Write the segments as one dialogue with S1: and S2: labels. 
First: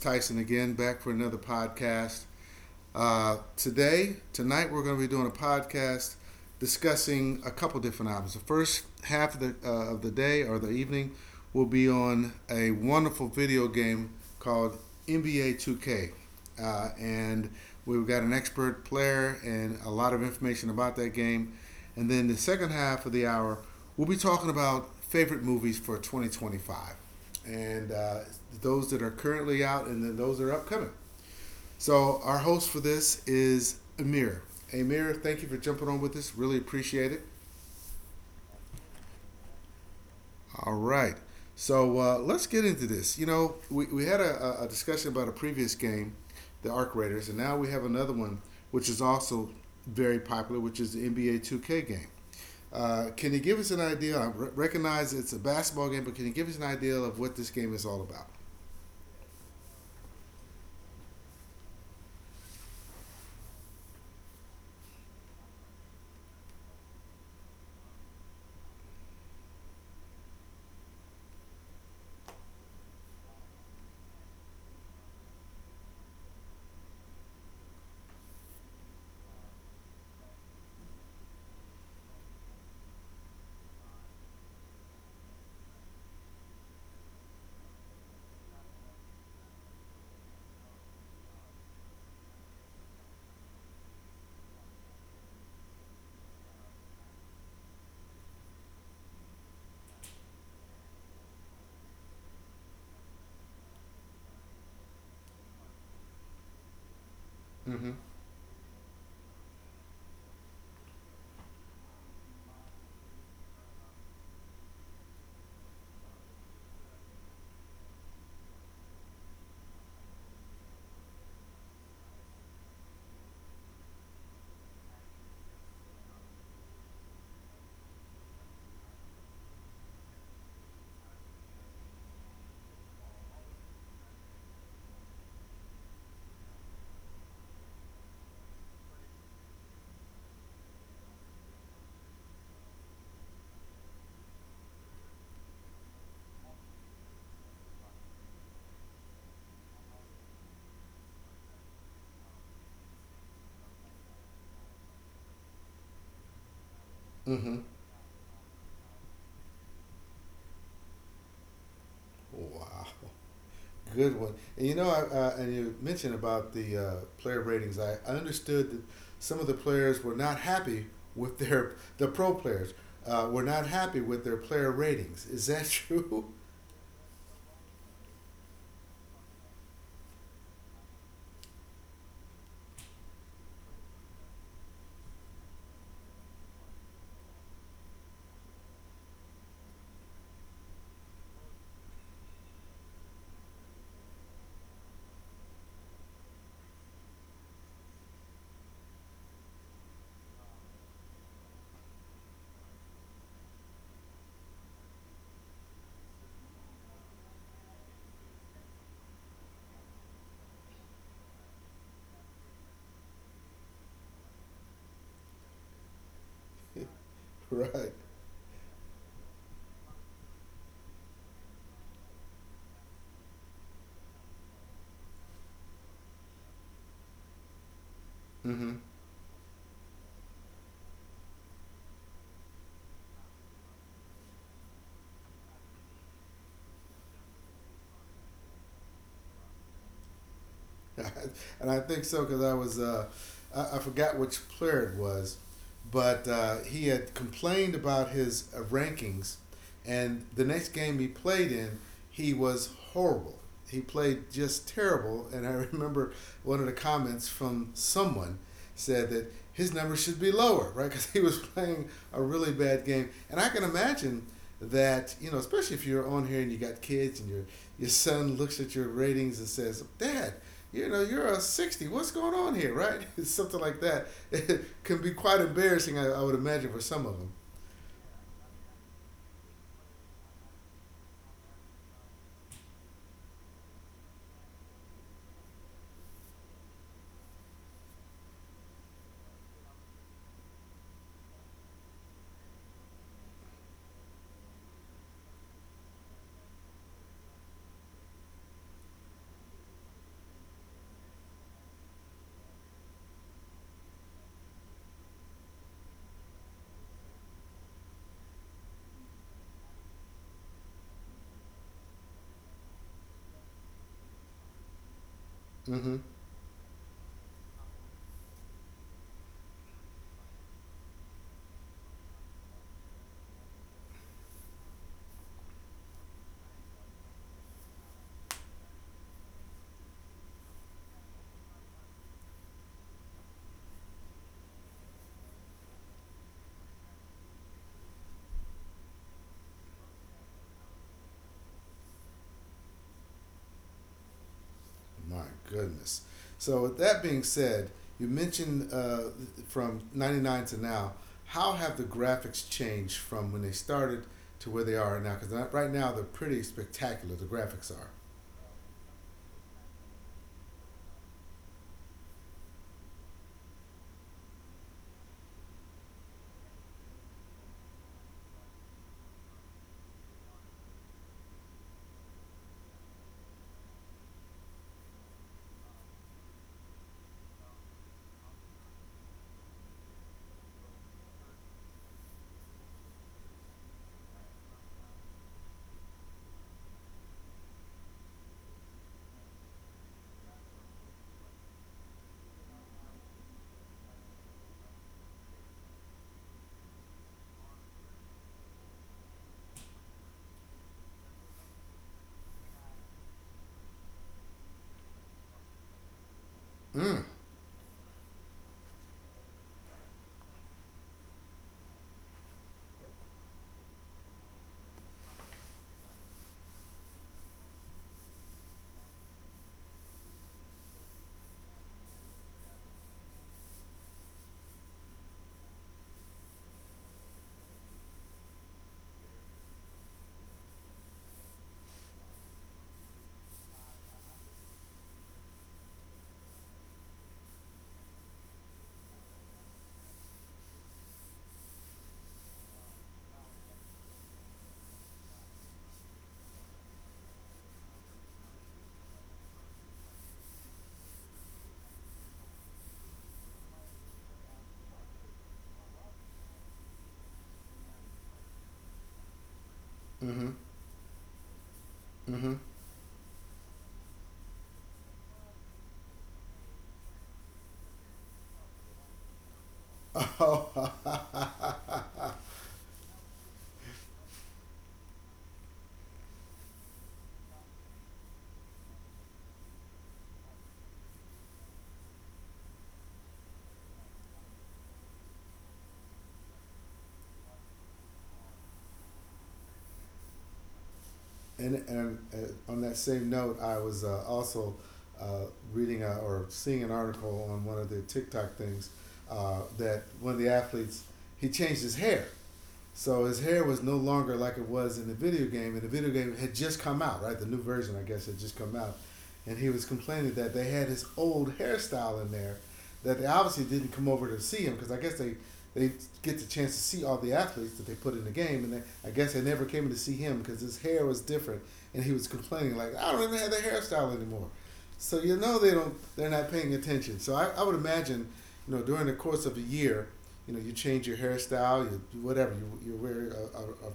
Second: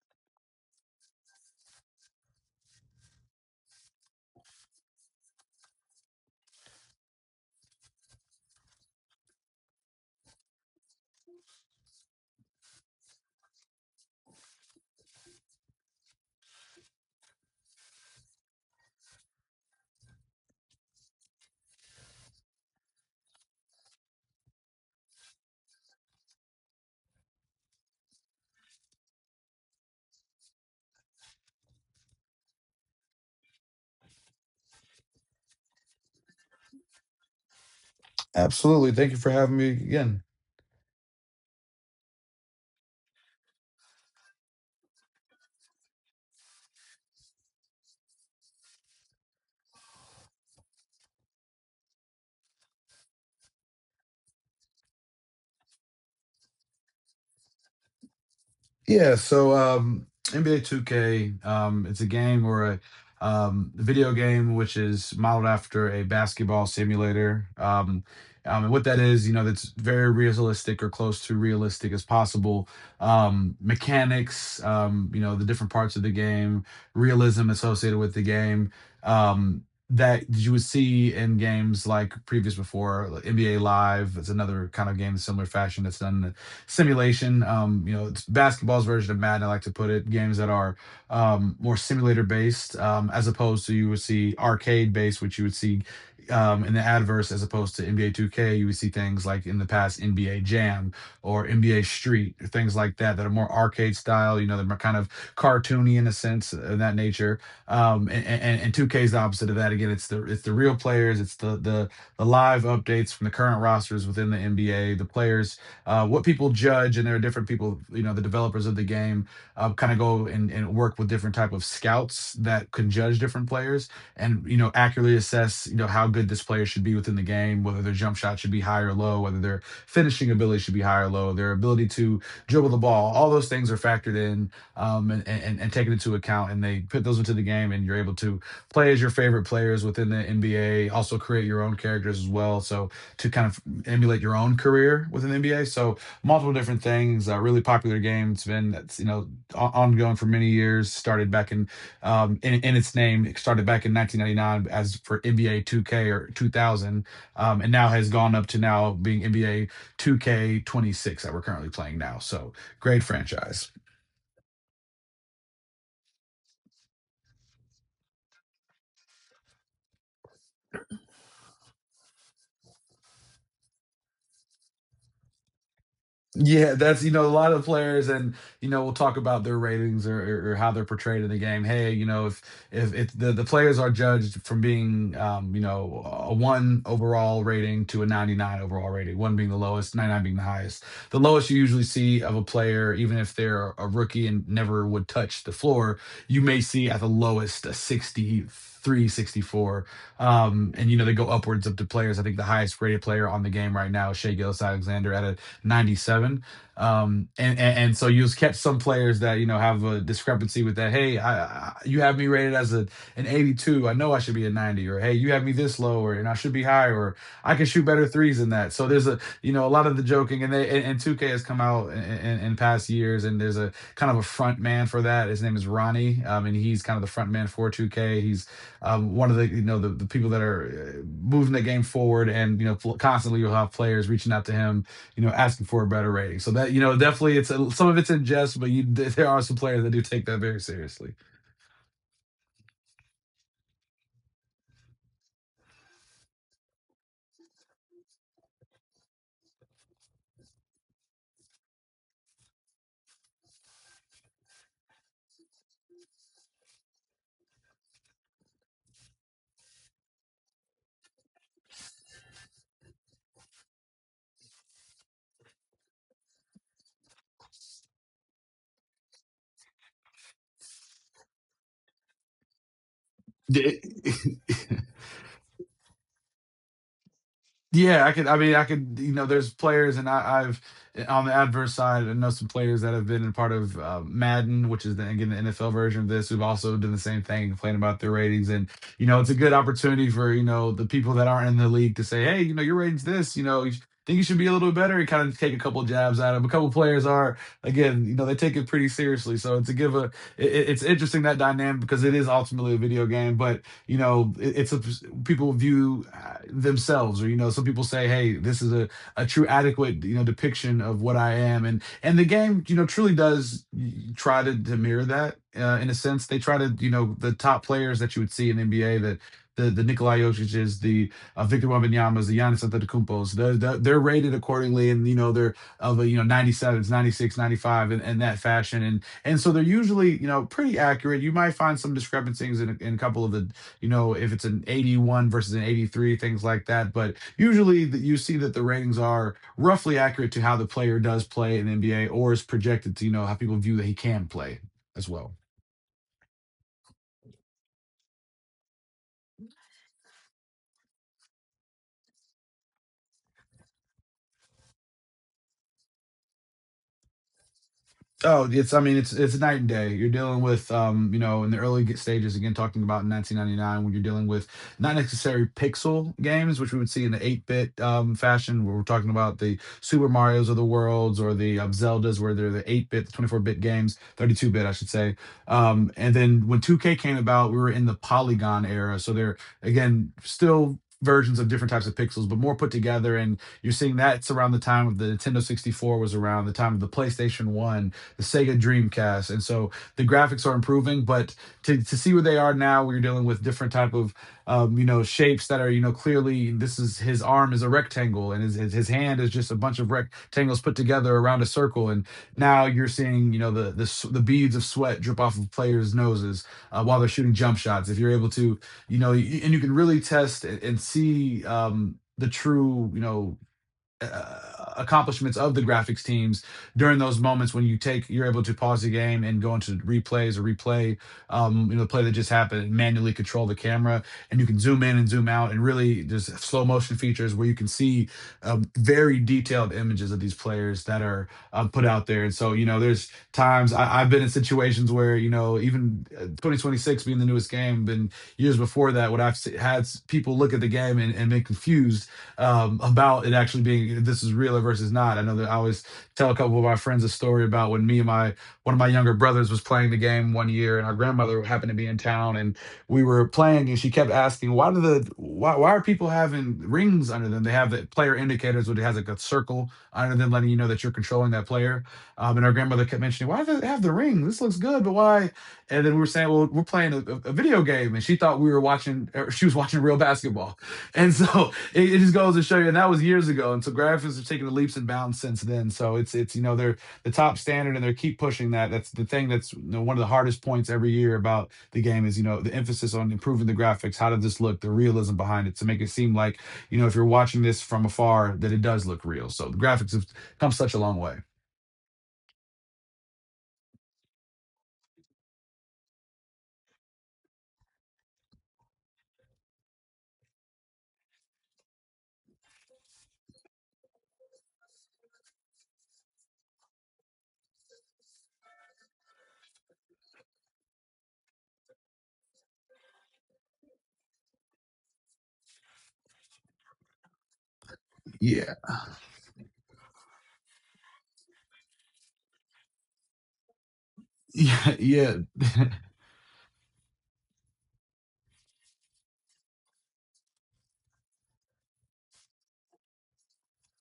S1: Tyson again, back for another podcast. Today, tonight, we're going to be doing a podcast discussing a couple different albums. The first half of the day or the evening will be on a wonderful video game called NBA 2K. And we've got an expert player and a lot of information about that game. And then the second half of the hour, we'll be talking about favorite movies for 2025 and those that are currently out, and then those that are upcoming. So our host for this is Amir. Amir, thank you for jumping on with us. Really appreciate it.
S2: Absolutely. Thank you for having me again.
S1: All right. So let's get into this. We had a discussion about a previous game, the Arc Raiders, and now we have another one, which is also very popular, which is the NBA 2K game. Can you give us an idea? Recognize it's a basketball game, but can you give us an idea of what this game is all about?
S2: Yeah, so NBA 2K, it's a game or a video game which is modeled after a basketball simulator. And what that is, you know, that's very realistic or close to realistic as possible. Mechanics, you know, the different parts of the game, realism associated with the game, um, that you would see in games like previous before like NBA Live. It's another kind of game in similar fashion that's done simulation. You know, it's basketball's version of Madden. I like to put it games that are more simulator based, as opposed to you would see arcade based, which you would see in the adverse, as opposed to NBA 2K. You would see things like in the past NBA Jam or NBA Street, or things like that that are more arcade style. You know, they're kind of cartoony in a sense, in that nature.
S1: Mm-hmm.
S2: And 2K is the opposite of that. Again, it's the real players, it's the live updates from the current rosters within the NBA, the players what people judge, and there are different people, you know, the developers of the game kind of go and work with different type of scouts that can judge different players and you know accurately assess you know how good this player should be within the game, whether their jump shot should be high or low, whether their finishing ability should be high or low, their ability to dribble the ball. All those things are factored in and taken into account, and they put those into the game, and you're able to play as your favorite players within the NBA. Also create your own characters as well. So to kind of emulate your own career within the NBA. So multiple different things. A really popular game. It's been that's you know, ongoing for many years. Started back in in its name. It started back in 1999 as for NBA 2K or 2000,
S1: Mm-hmm.
S2: and now has gone up to now being NBA 2K 26 that we're currently playing now. So
S1: Wow,
S2: great franchise.
S1: good one. And and you mentioned about the player ratings. I understood that some of the players were not happy with their the pro players were not happy with their player ratings. Is that true?
S2: Yeah, that's you know a lot of players, and you know we'll talk about their ratings or how they're portrayed in the game. Hey, you know, if the, the players are judged from being you know a one overall rating to a 99 overall rating, one being the lowest, 99 being the highest. The lowest you usually see of a player, even if they're a rookie and never would touch the floor, you may see at the lowest a 63, 64, and you know they go upwards up to players. I think the highest rated player on the game right now is Shea Gillis Alexander at a 97. And so you'll catch some players that you know have a discrepancy with that. Hey, I, you have me rated as a an 82. I know I should be a 90. Or hey, you have me this low, or and I should be higher. Or I can shoot
S1: Right.
S2: better threes than that. So there's a you know a lot of the joking, and 2K has come out in past years, and there's a kind of a front man for that. His name is Ronnie, and he's kind of the front man for 2K. He's
S1: Mm-hmm.
S2: um, one of the you know the people that are moving the game forward, and you know constantly you'll have players reaching out to him you know, asking for a better rating. So that you know, definitely, some of it's in jest, but you there are some players that do take that very seriously.
S1: And I think so because I forgot which player it was, but he had complained about his rankings, and the next game he played in, he was horrible. He played just terrible, and I remember one of the comments from someone said that his numbers should be lower, right? Because he was playing a really bad game, and I can imagine that you know, especially if you're on here and you got kids and your son looks at your ratings and says, "Dad, you know, you're a 60. What's going on here, right? Something like that." It can be quite embarrassing, I would imagine, for some of them.
S2: Yeah, I could. I mean, I could. You know, there's players, and I've on the adverse side, I know some players that have been a part of Madden, which is the, again the NFL version of this, who've also done the same thing, complaining about their ratings. And you know, it's a good opportunity for you know the people that aren't in the league to say, hey, you know, your ratings this, you know. Think you should be a little bit better and kind of take a couple jabs at them. A couple players are again, you know, they take it pretty seriously. So it's a give a. It's interesting that dynamic because it is ultimately a video game, but you know it's a people view themselves or you know some people say hey this is a true adequate you know depiction of what I am and the game you know truly does try to mirror that in a
S1: Mm-hmm.
S2: sense they try to you know the top players that you would see in NBA that the Nikola Jokic's, the Victor Wembanyama's, the Giannis Antetokounmpo's, they're rated accordingly, and you know they're of a you know 97s, 96, 95, and that fashion, and so they're usually you know pretty accurate. You might find some discrepancies in a couple of the you know, if it's an 81 versus an 83, things like that. But usually that you see that the ratings are roughly accurate to how the player does play in the NBA or is projected to, you know, how people view that he can play as
S1: My
S2: well.
S1: goodness. So, with that being said, you mentioned from 99 to now, how have the graphics changed from when they started to where they are now? Because right now, they're pretty spectacular, the graphics are.
S2: Oh, it's I mean it's night and day. You're dealing with you know, in the early stages again talking about 1999 when you're dealing with not necessarily pixel games which we would see in the 8-bit fashion where we're talking about the Super Marios of the worlds or the Zeldas where they're the 8-bit, the 24-bit games, 32-bit I should say. And then when 2K came about, we were in the polygon era. So they're again still versions of different types of pixels but more put together and you're seeing that's around the time of the Nintendo 64 was around the time of the PlayStation 1 the Sega Dreamcast, and so the graphics are improving. But to see where they are now, we're dealing with different type of you know shapes that are you know clearly this is his arm is a rectangle, and his hand is just a bunch of rectangles put together around a circle, and now you're seeing you know the beads of sweat drip off of players' noses while they're
S1: Mm.
S2: shooting jump shots. If you're able to you know and you can really test and see the true you know uh, accomplishments of the graphics teams during those moments when you're able to pause the game and go into replays or replay you know the play that just happened and manually control the camera and you can zoom in and zoom out and really there's slow motion features where you can see very detailed images of these players that are put out there and so you know there's times I've been in situations where you know even 2026 being the newest game been years before that when I've had people look at the game and been confused about it actually being this is real versus not. I know that I always tell a couple of my friends a story about when me and my one of my younger brothers was playing the game one year, and our grandmother happened to be in town, and we were playing, and she kept asking, "Why do the why are people having rings under them? They have the player indicators, which has like a circle under them,
S1: Mm-hmm.
S2: letting you know that you're controlling that player."
S1: Mm-hmm.
S2: And our grandmother kept mentioning, "Why do they have the rings? This looks good, but why?" And then we were saying, "Well, we're playing a video game," and she thought we were watching. Or she was watching real basketball, and so
S1: Oh.
S2: it just goes to show you, and that was years ago. And so graphics have taken the leaps and bounds since then. So it's you know they're the top standard, and they keep pushing that. That's the thing. That's you know, one of the hardest points every year about the game is you know the emphasis on improving the graphics. How did this look? The realism behind it to make it seem like you know if you're watching this from afar that it does look real. So the graphics have come such a long way.
S1: And on that same note, I was also uh, reading a, or seeing an article on one of the TikTok things that one of the athletes he changed his hair. So his hair was no longer like it was in the video game, and the video game had just come out, right? The new version, I guess, had just come out, and he was complaining that they had his old hairstyle in there, that they obviously didn't come over to see him because I guess they get the chance to see all the athletes that they put in the game,
S2: Yeah,
S1: and they, I guess they never came to see him because his hair was different, and he was complaining like, "I don't even have the hairstyle anymore."
S2: yeah,
S1: So
S2: yeah,
S1: you know they're not paying attention. So I would imagine, you know, during the course of a year, you know, you change your hairstyle, you do whatever, you wear a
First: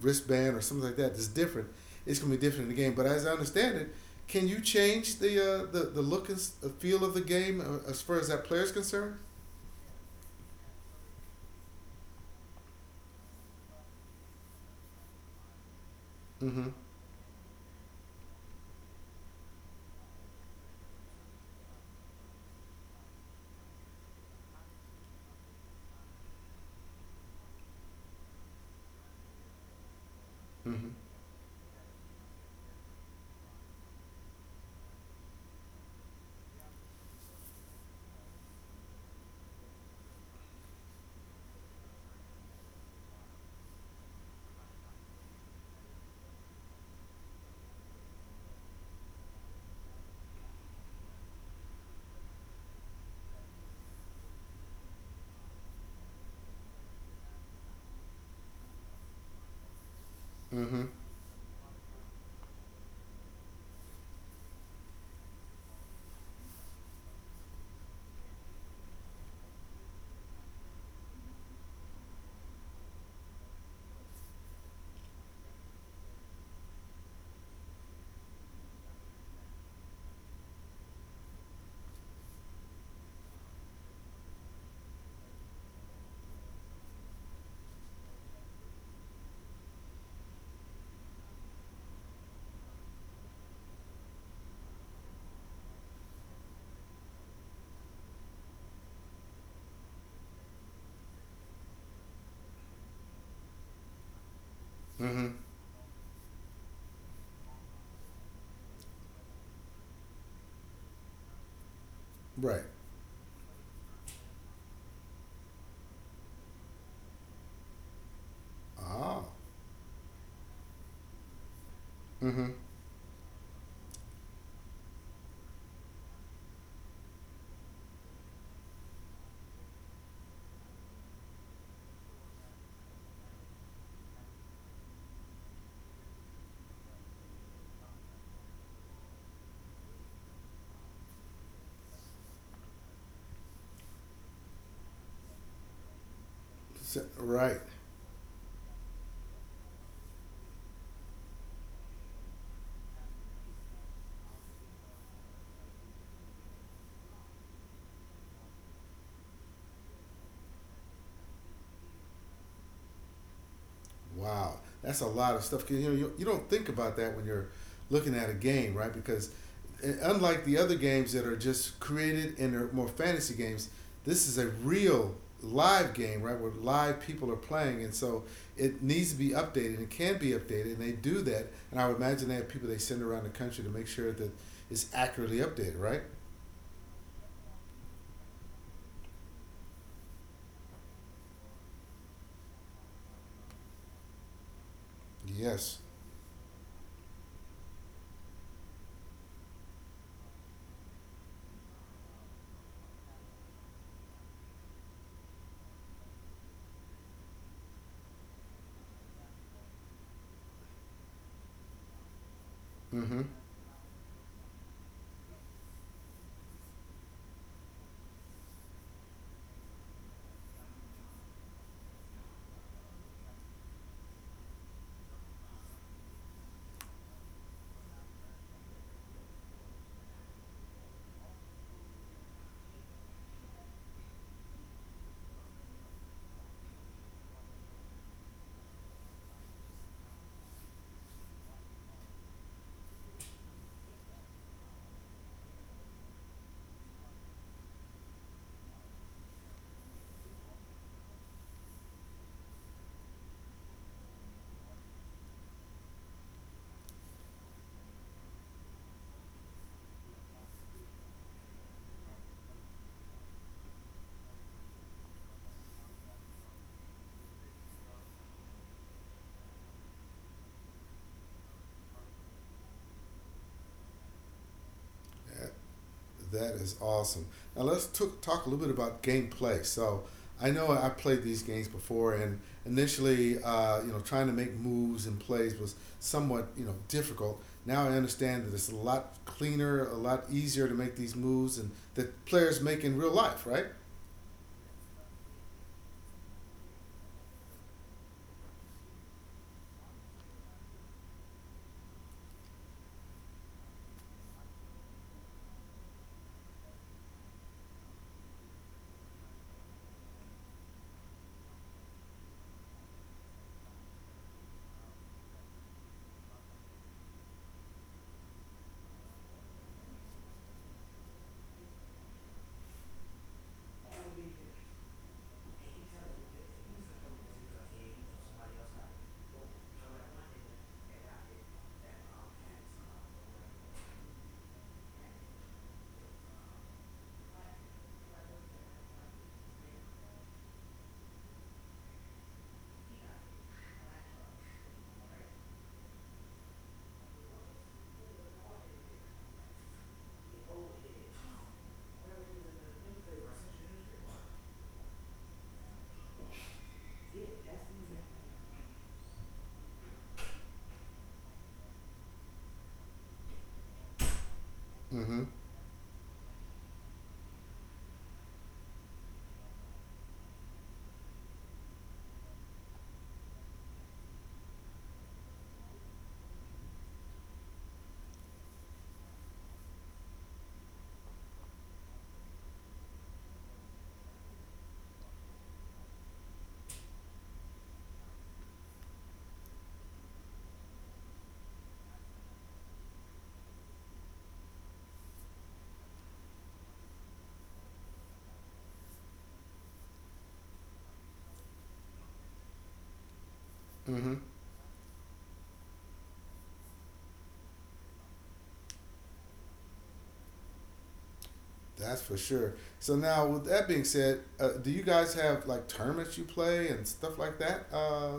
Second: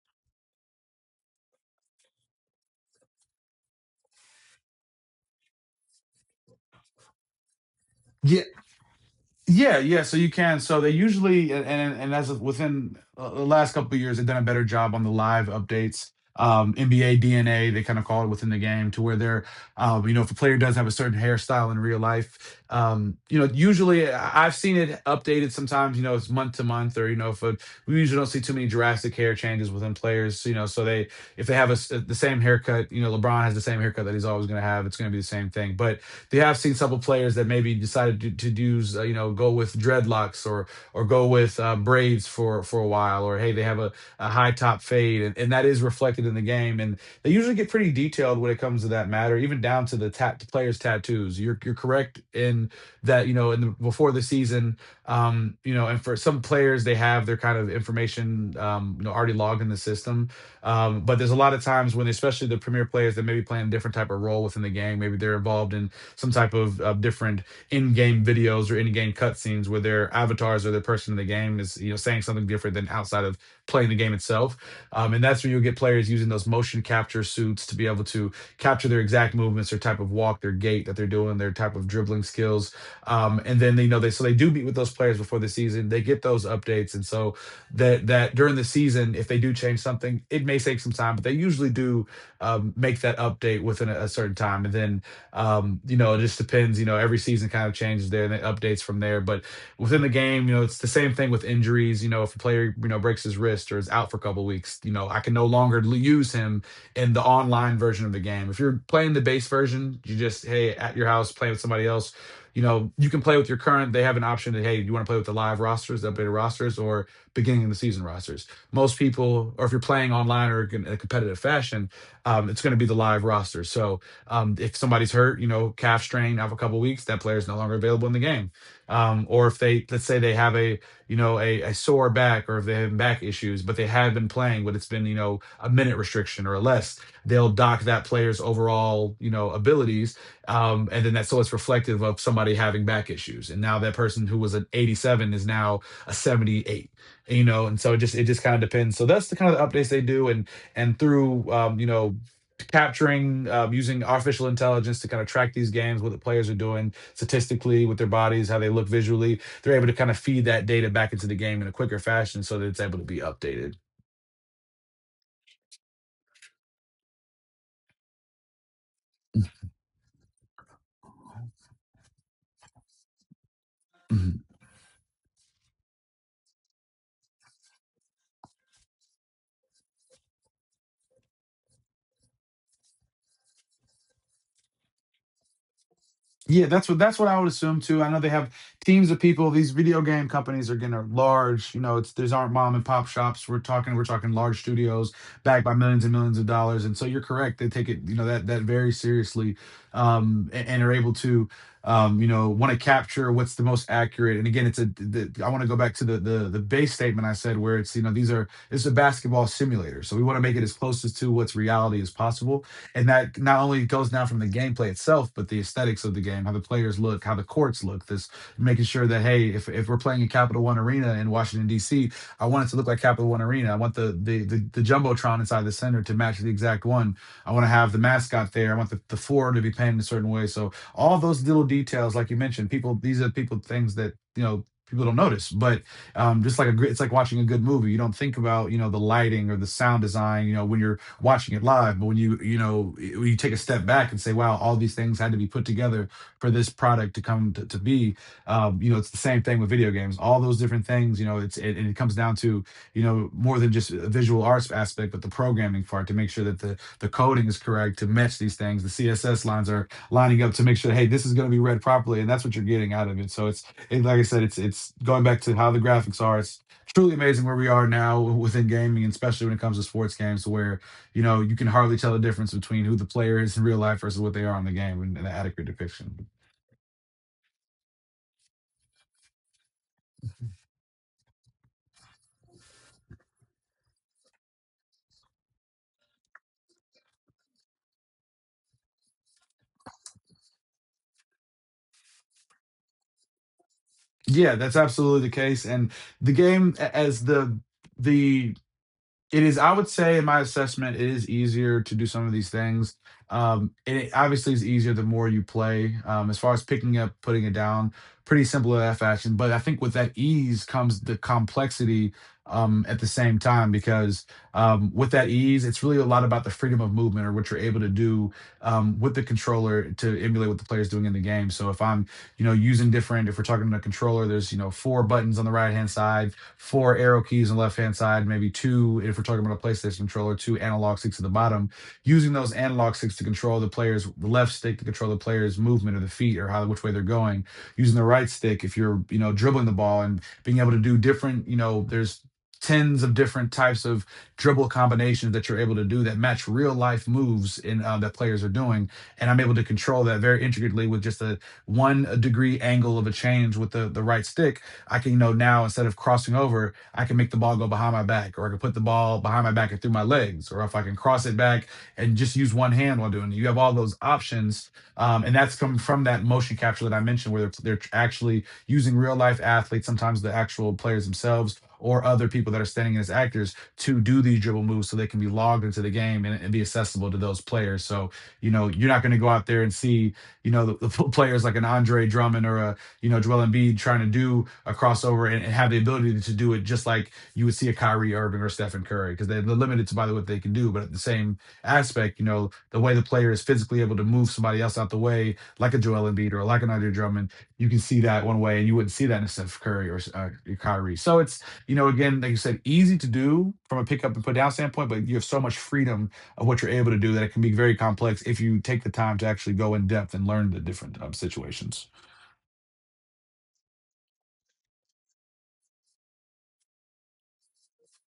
S1: wristband or something like that that's different. It's gonna be different in the game. But as I understand it, can you change the look and feel of the game as far as
S2: Yeah,
S1: that player is concerned?
S2: Yeah, yeah. So you can. So they usually, and as of within the last couple of years, they've done a better job on the live updates.
S1: Mm-hmm.
S2: NBA DNA, they kind of call it within the game, to where you know, if a player does have a certain hairstyle in real life, you know, usually I've seen it updated sometimes. You know, it's month to month, or you know, if a, we usually don't see too many drastic hair changes within players. You know, so
S1: Mm-hmm.
S2: they if they have a s the same haircut. You know, LeBron has the same haircut that he's always going to have. It's going to be the same thing, but they have seen several players that maybe decided to use you know, go with dreadlocks, or go with braids for a while, or hey, they have a high top fade, and that is reflected in the game, and they usually get pretty detailed when it comes to that matter, even down to the tat players' tattoos. You're correct in that, you know, before the season, you know, and for some players, they have their kind of information, you know, already logged in the system.
S1: Mm-hmm.
S2: But there's a lot of times when, especially the premier players, that may be playing a different type of role within the game, maybe they're involved in some type of different in-game videos or in-game cutscenes, where their avatars or the person in the game is, you know, saying something different than outside of playing the game itself. And that's where you'll get players using those motion capture suits to be able to capture their exact movements, their type of walk, their gait that they're doing, their type of dribbling skills. And then, you know, they so they do meet with those players before the season. They get those updates, and so that during the season, if they do change something, it may take some time, but they usually do make that update within a certain time. And then you know, it just depends. You know, every season kind of changes there and it updates from there. But within the game, you know, it's the same thing with injuries. You know, if a player, you know, breaks his wrist or is out for a couple of weeks, you know,
S1: Mm-hmm.
S2: I can no longer use him in the online version of the game. If you're playing the base version, you just hey at your house playing with somebody else.
S1: Right.
S2: You know, you can play with your current. They have an option that hey, you want to play with the live rosters, the updated rosters, or beginning of the season rosters. Most
S1: Ah.
S2: people, or if you're playing online or in a competitive fashion,
S1: Mm-hmm.
S2: it's going to be the live roster. So if somebody's hurt, you know, calf strain out for a couple of weeks, that player is no longer available in the game. Or if they, let's say they have you know, a sore back, or if they have back issues, but they have been playing, but it's been, you know, a minute restriction or less, they'll dock that player's overall, you know, abilities. And then that's so it's reflective of somebody having back issues, and now that person who was an 87 is now a 78.
S1: So,
S2: You
S1: right.
S2: know, and so it just, it just kind of depends. So that's the kind of the updates they do. And through you know, capturing, using artificial intelligence to kind of track these games, what the players are doing statistically with their bodies, how they look visually, they're able to kind of feed that data back into the game in a quicker fashion so that it's able to be updated.
S1: Wow, that's a lot of stuff. 'Cause, you know, you don't think about that when you're looking at a game, right? Because unlike the other games that are just created and are more fantasy games, this is a
S2: Mhm.
S1: real live game, right? Where live people are playing, and so it needs to be updated. And it can be updated, and they do that. And I would imagine they have people they send around the country to make sure that it's accurately updated, right?
S2: Yeah, that's what I would assume too. I know they have teams of people. These video game companies are getting large. You know, it's, these aren't mom and pop shops. We're talking large studios backed
S1: Yes.
S2: by millions and millions of dollars. And so you're correct. They take it, you know, that very seriously, and are able to you know, want to capture what's the most accurate. And again, it's a the, I want to go back to the the base statement I said where it's, you know, these are, it's a basketball simulator. So we want to make it as close as to what's reality as possible, and
S1: Mm-hmm.
S2: that not only goes now from the gameplay itself, but the aesthetics of the game, how the players look, how the courts look, this making sure that, hey, if we're playing in Capital One Arena in Washington, D.C., I want it to look like Capital One Arena. I want the, the Jumbotron inside the center to match the exact one. I want to have the mascot there. I want the floor to be painted a certain way. So all those little details, like you mentioned, people, these are people things that, you know, people don't notice, but it's like watching a good movie. You don't think about, you know, the lighting or the sound design, you know, when you're watching it live. But when you know, when you take a step back and say, wow, all these things had to be put together for this product to come to be. You know, it's the same thing with video games. All those different things, you know, and it comes down to, you know, more than just a visual arts aspect, but the programming part, to make sure that the coding is correct to match these things. The CSS lines are lining up to make sure, hey, this is going to be read properly, and that's what you're getting out of it. So like I said, it's going back to how the graphics are. It's truly amazing where we are now within gaming, and especially when it comes to sports games, where, you know, you can hardly tell the difference between who the player is in real life versus what they are on the game, and an
S1: Yeah,
S2: adequate depiction.
S1: that is awesome. Now talk a little bit about gameplay. So I know I played these games before, and initially, you know, trying to make moves and plays was somewhat, you know, difficult. Now I understand that it's a lot cleaner, a lot easier to make these moves, and that players make in real life, right?
S2: Yeah, that's absolutely the case. And the game as the it is, I would say, in my assessment, it is easier to do some of these things. And it obviously is easier the more you play. As far as picking up, putting it down, pretty simple in that fashion, but I think with that ease comes the complexity. At the same time, because, with that ease, it's really a lot about the freedom of movement, or what you're able to do with the controller, to emulate what the player's doing in the game. So if I'm, you know, using different, if we're talking about a controller, there's, you know, four buttons on the right hand side, four arrow keys on the left hand side, maybe two, if we're talking about a PlayStation controller, two analog sticks at the bottom. Using those analog sticks to control the left stick to control the player's movement of the feet, or how, which way they're going. Using the right stick if you're, you know, dribbling the ball, and being able to do different, you know, there's tens of different types of dribble combinations that you're able to do that match real life moves in that players are doing, and I'm able to control that very intricately with just a one degree angle of a change with the right stick. I can, you know, now instead of crossing over, I can make the ball go behind my back, or I can put the ball behind my back and through my legs, or if I can cross it back and just use one hand while doing it. You have all those options.
S1: Mm-hmm.
S2: And that's come from that motion capture that I mentioned, where they're actually using real life athletes, sometimes the actual players themselves, or other people that are standing in as actors to do these dribble moves, so they can be logged into the game and be accessible to those players. So, you know, you're not going to go out there and see, you know, the players like an Andre Drummond, or a you know, Joel Embiid, trying to do a crossover, and have the ability to do it just like you would see a Kyrie Irving or Stephen Curry, because they're limited to by what they can do. But at the same aspect, you know, the way the player is physically able to move somebody else out the way, like a Joel Embiid or like an Andre Drummond, you can see that one way, and you wouldn't see that in a Steph Curry or Kyrie. So it's, you know, again, like you said, easy to do from a pick
S1: Mm-hmm.
S2: up and put down standpoint, but you have so much freedom of what you're able to do that it can be very complex if you take the time to actually go in depth and learn the different situations.
S1: That's for sure. So now, with that being said, do you guys have like tournaments you play and stuff like that?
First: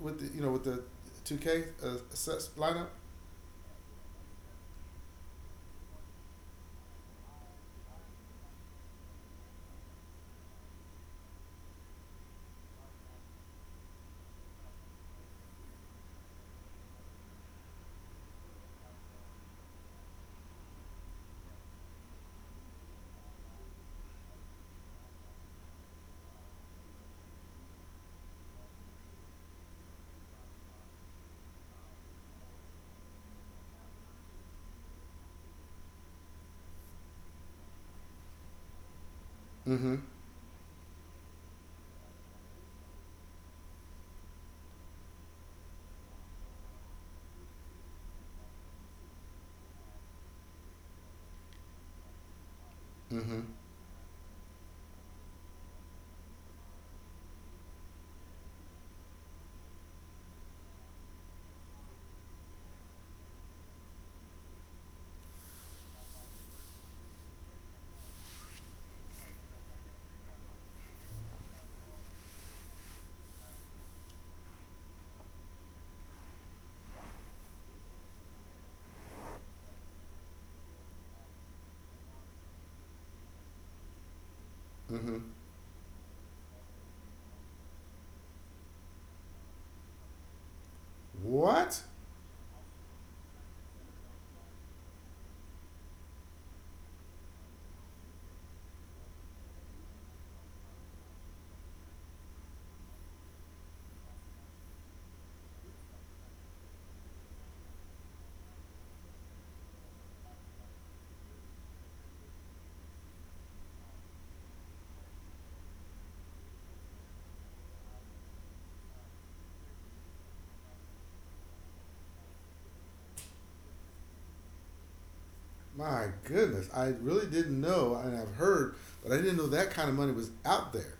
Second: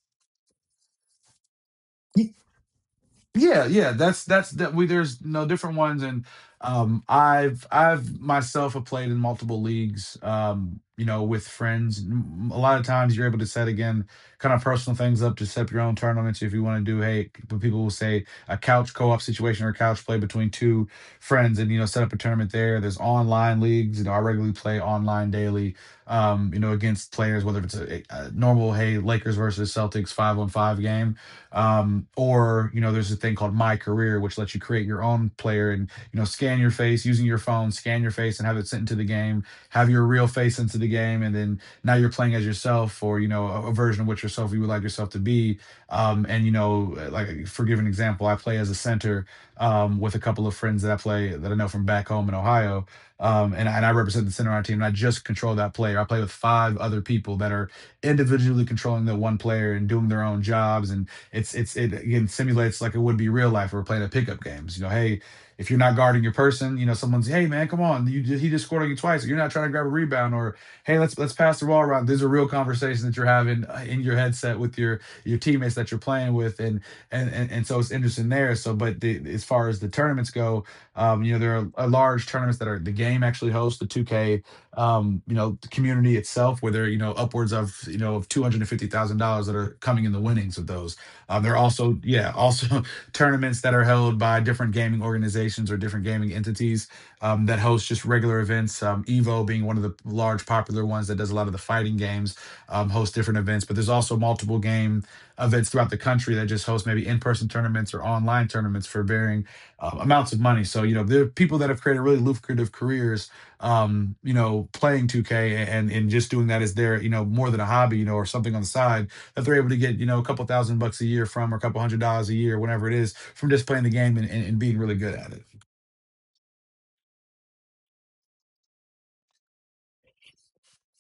S1: With the two K sets lineup.
S2: Yeah, yeah, that's that we there's no different ones. And I've myself have played in multiple leagues, you know, with friends. A lot of times you're able to set, again, kind of personal things up, to set up your own tournaments if you want to do, hey, but people will say a couch co-op situation or couch play between two friends and, you know, set up a tournament there. There's online leagues. You know, I regularly play online daily, you know, against players, whether it's a normal, hey, Lakers versus Celtics 5 on 5 game, or you know, there's a thing called My Career, which lets you create your own player and, you know, scan your face using your phone, scan your face and have it sent into the game, have
S1: Mm-hmm.
S2: your real face into the game, and then now you're playing as yourself, or you know, a version of what yourself you would like yourself to be. And you know, like, for giving an example, I play as a center with a couple of friends that I play, that I know from back home in Ohio.
S1: Mm-hmm.
S2: And I represent the center on our team, and I just control that player. I play with five other people that are individually controlling the one player and doing their own jobs. And it again simulates like it would be real life. We're playing a pickup games. You know, hey, if you're not guarding your person, you know, someone's, hey man, come on, you, he just scored on you twice. Or, you're not trying to grab a rebound. Or, hey, let's pass the ball around. These are real conversations that you're having in your headset with your teammates that you're playing with. And so it's interesting there. So, but the, as far as the tournaments go, you know, there are large tournaments that are, the game actually hosts the 2K,
S1: Mm-hmm.
S2: you know, the community itself, where there are, you know, upwards of, you know, of $250,000 that are coming in the winnings of those. There are
S1: What?
S2: also, yeah, also tournaments that are held by different gaming organizations or different gaming entities, that host just regular events. Evo being one of the large popular ones that does a lot of the fighting games, hosts different events. But there's also multiple game events throughout the country that just host maybe in-person tournaments or online tournaments for varying amounts of money. So you know, there are people that have created really lucrative careers, you know, playing 2K and just doing that as their, you know, more than a hobby, you know, or something on the side that they're able to get, you know, a couple 1,000 bucks a year from, or a couple $100 a year, whatever it is, from just playing the game and being really good at it.
S1: My goodness. I really didn't know, and I've heard, but I didn't know that kind of money was out there.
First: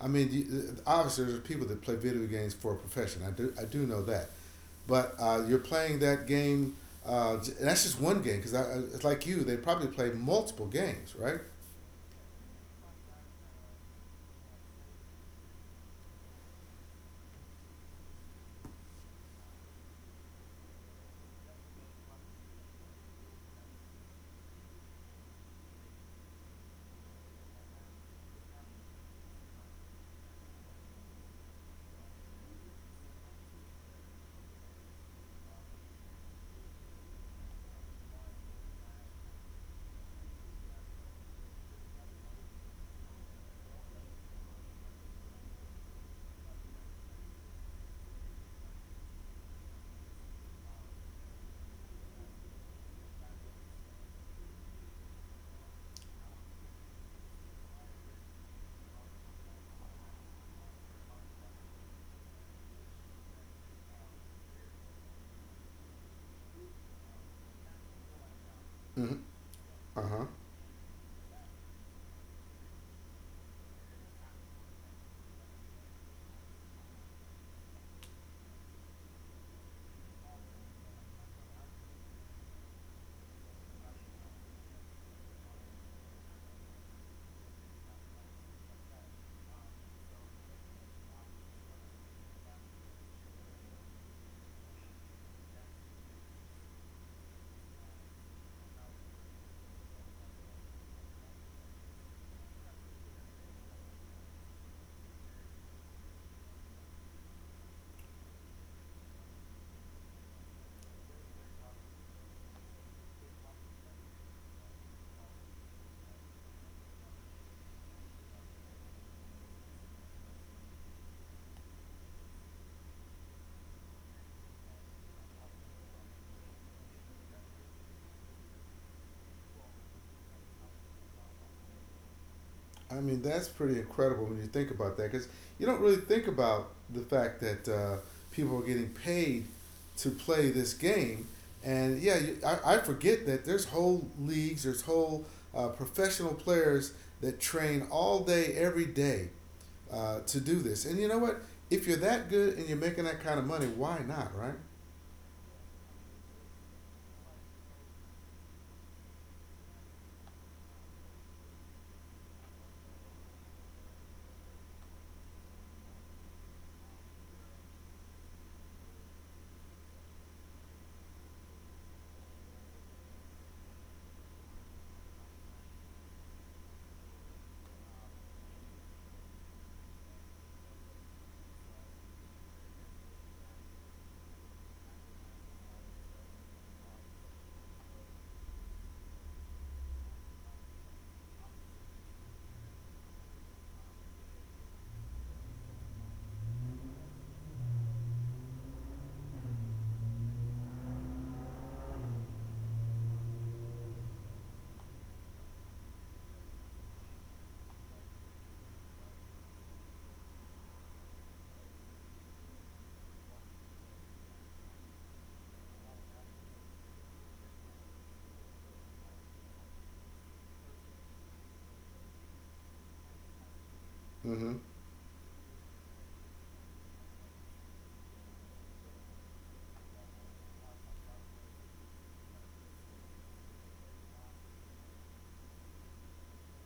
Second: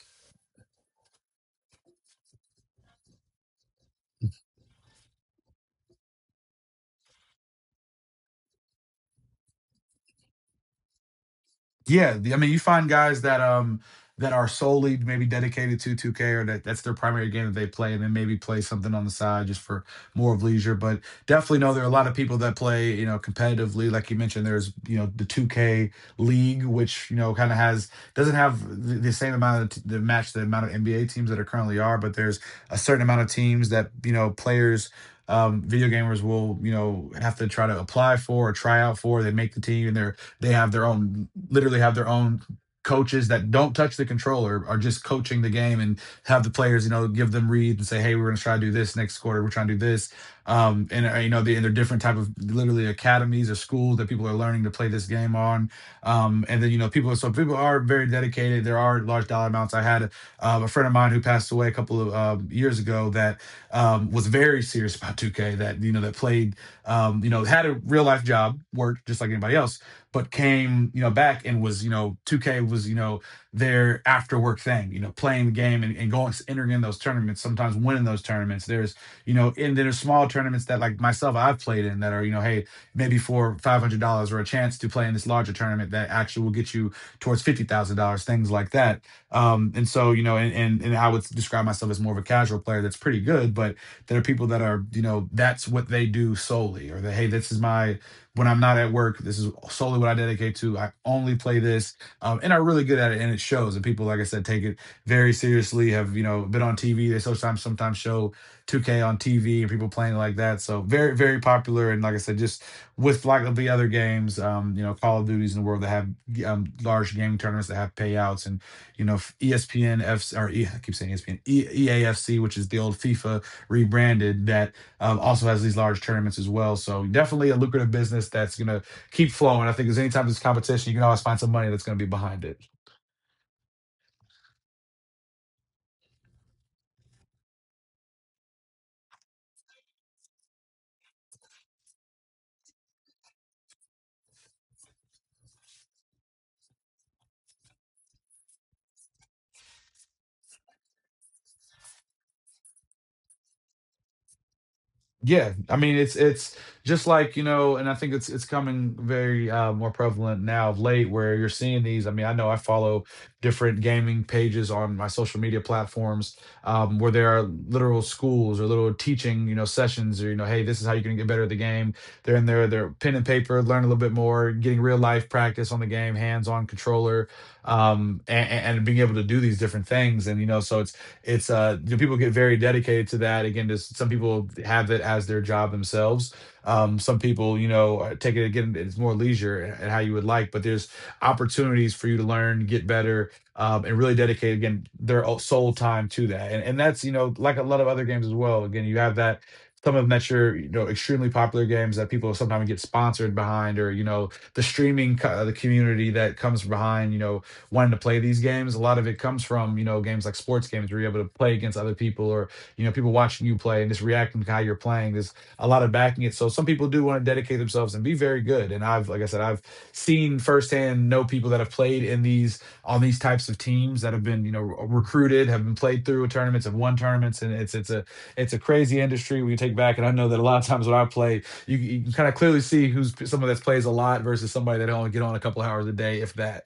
S1: I mean, you, obviously, there's people that play video games for a profession. I do know that. But you're playing that game, and that's just one game, because it's like you, they probably play multiple games, right?
S2: Yeah, I mean, you find guys that that are solely maybe dedicated to 2K, or that that's their primary game that they play, and then maybe play something on the side just for more of leisure. But definitely know there are a lot of people that play, you know, competitively. Like you mentioned, there's, you know, the 2K league, which, you know, kind of has, doesn't have the same amount of the match the amount of NBA teams that are currently are, but there's a certain amount of teams that, you know, players. Video gamers will, you know, have to try to apply for or try out for. They make the team, and they're, they have their own, literally have their own coaches that don't touch the controller, are just coaching the game, and have the players, you know, give them reads and say, hey, we're going to try to do this next quarter. We're trying to do this. You know, they, and they're different type of literally academies or schools that people are learning to play this game on. And then, you know, people, so people are very dedicated. There are large dollar amounts. I had a friend of mine who passed away a couple of years ago, that was very serious about 2K. That, you know, that played, you know, had a real life job, worked
S1: Mm-hmm.
S2: just like anybody else,
S1: Uh huh.
S2: but came, you know, back, and was, you know, 2K was, you know, their after work thing, you know, playing the game, and going, entering in those tournaments, sometimes winning those tournaments. There's, you know, and then there's small tournaments that, like myself, I've played in, that are, you know, hey, maybe for $500, or a chance to play in this larger tournament that actually will get you towards $50,000, things like that. And so, you know, and I would describe myself as more of a casual player that's pretty good. But there are people that are, you know, that's what they do solely, or that, hey, this is my, when I'm not at work, this is solely what I dedicate to. I only play this, and am really good at it, and it shows. And people, like I said, take it very seriously. Have, you know, been on TV? They sometimes show 2K on TV and people playing like that. So very very popular. And like I said, just with like the other games, you know, Call of Duties in the world that have large game tournaments that have payouts. And you know, ESPN F or E, I keep saying ESPN, EAFC, which is the old FIFA rebranded. That also has these large tournaments as well. So definitely a lucrative business that's going to keep flowing. I think there's, anytime there's competition, you can always find some money that's going to be behind it.
S1: I mean, that's pretty incredible when you think about that because you don't really think about the fact that people are getting paid to play this game. And yeah, you, I forget that there's whole leagues, there's whole professional players that train all day, every day to do this. And you know what? If you're that good and you're making that kind of money, why not, right?
S2: Yeah, I mean it's just like, you know, and I think it's coming very more prevalent now of late, where you're seeing these. I mean, I know I follow different gaming pages on my social media platforms where there are literal schools or little teaching, you know, sessions, or, you know, hey, this is how you can get better at the game. They're in there, they're pen and paper, learn a little bit more, getting real life practice on the game, hands-on controller, and being able to do these different things. And you know, so it's you know, people get very dedicated to that, again, just some people have it as their job themselves. Some people, you know, take it, again, it's more leisure and how you would like. But there's opportunities for you to learn, get better, and really dedicate, again, their sole time to that. And that's, you know, like a lot of other games as well. Again, you have that, some of them that you're, you know, extremely popular games that people sometimes get sponsored behind, or, you know, the the community that comes behind, you know, wanting to play these games. A lot of it comes from, you know, games like sports games where you're able to play against other people, or, you know, people watching you play and just reacting to how you're playing. There's a lot of backing it. So some people do want to dedicate themselves and be very good. And I've, like I said, I've seen firsthand, know people that have played in these, on these types of teams that have been, you
S1: Mm-hmm.
S2: know, recruited, have been played through tournaments, have won tournaments. And it's a crazy industry we can take back. And I know that a lot of times when I play, you can kind of clearly see who's someone that plays a lot versus somebody that only get on a couple hours a day, if that.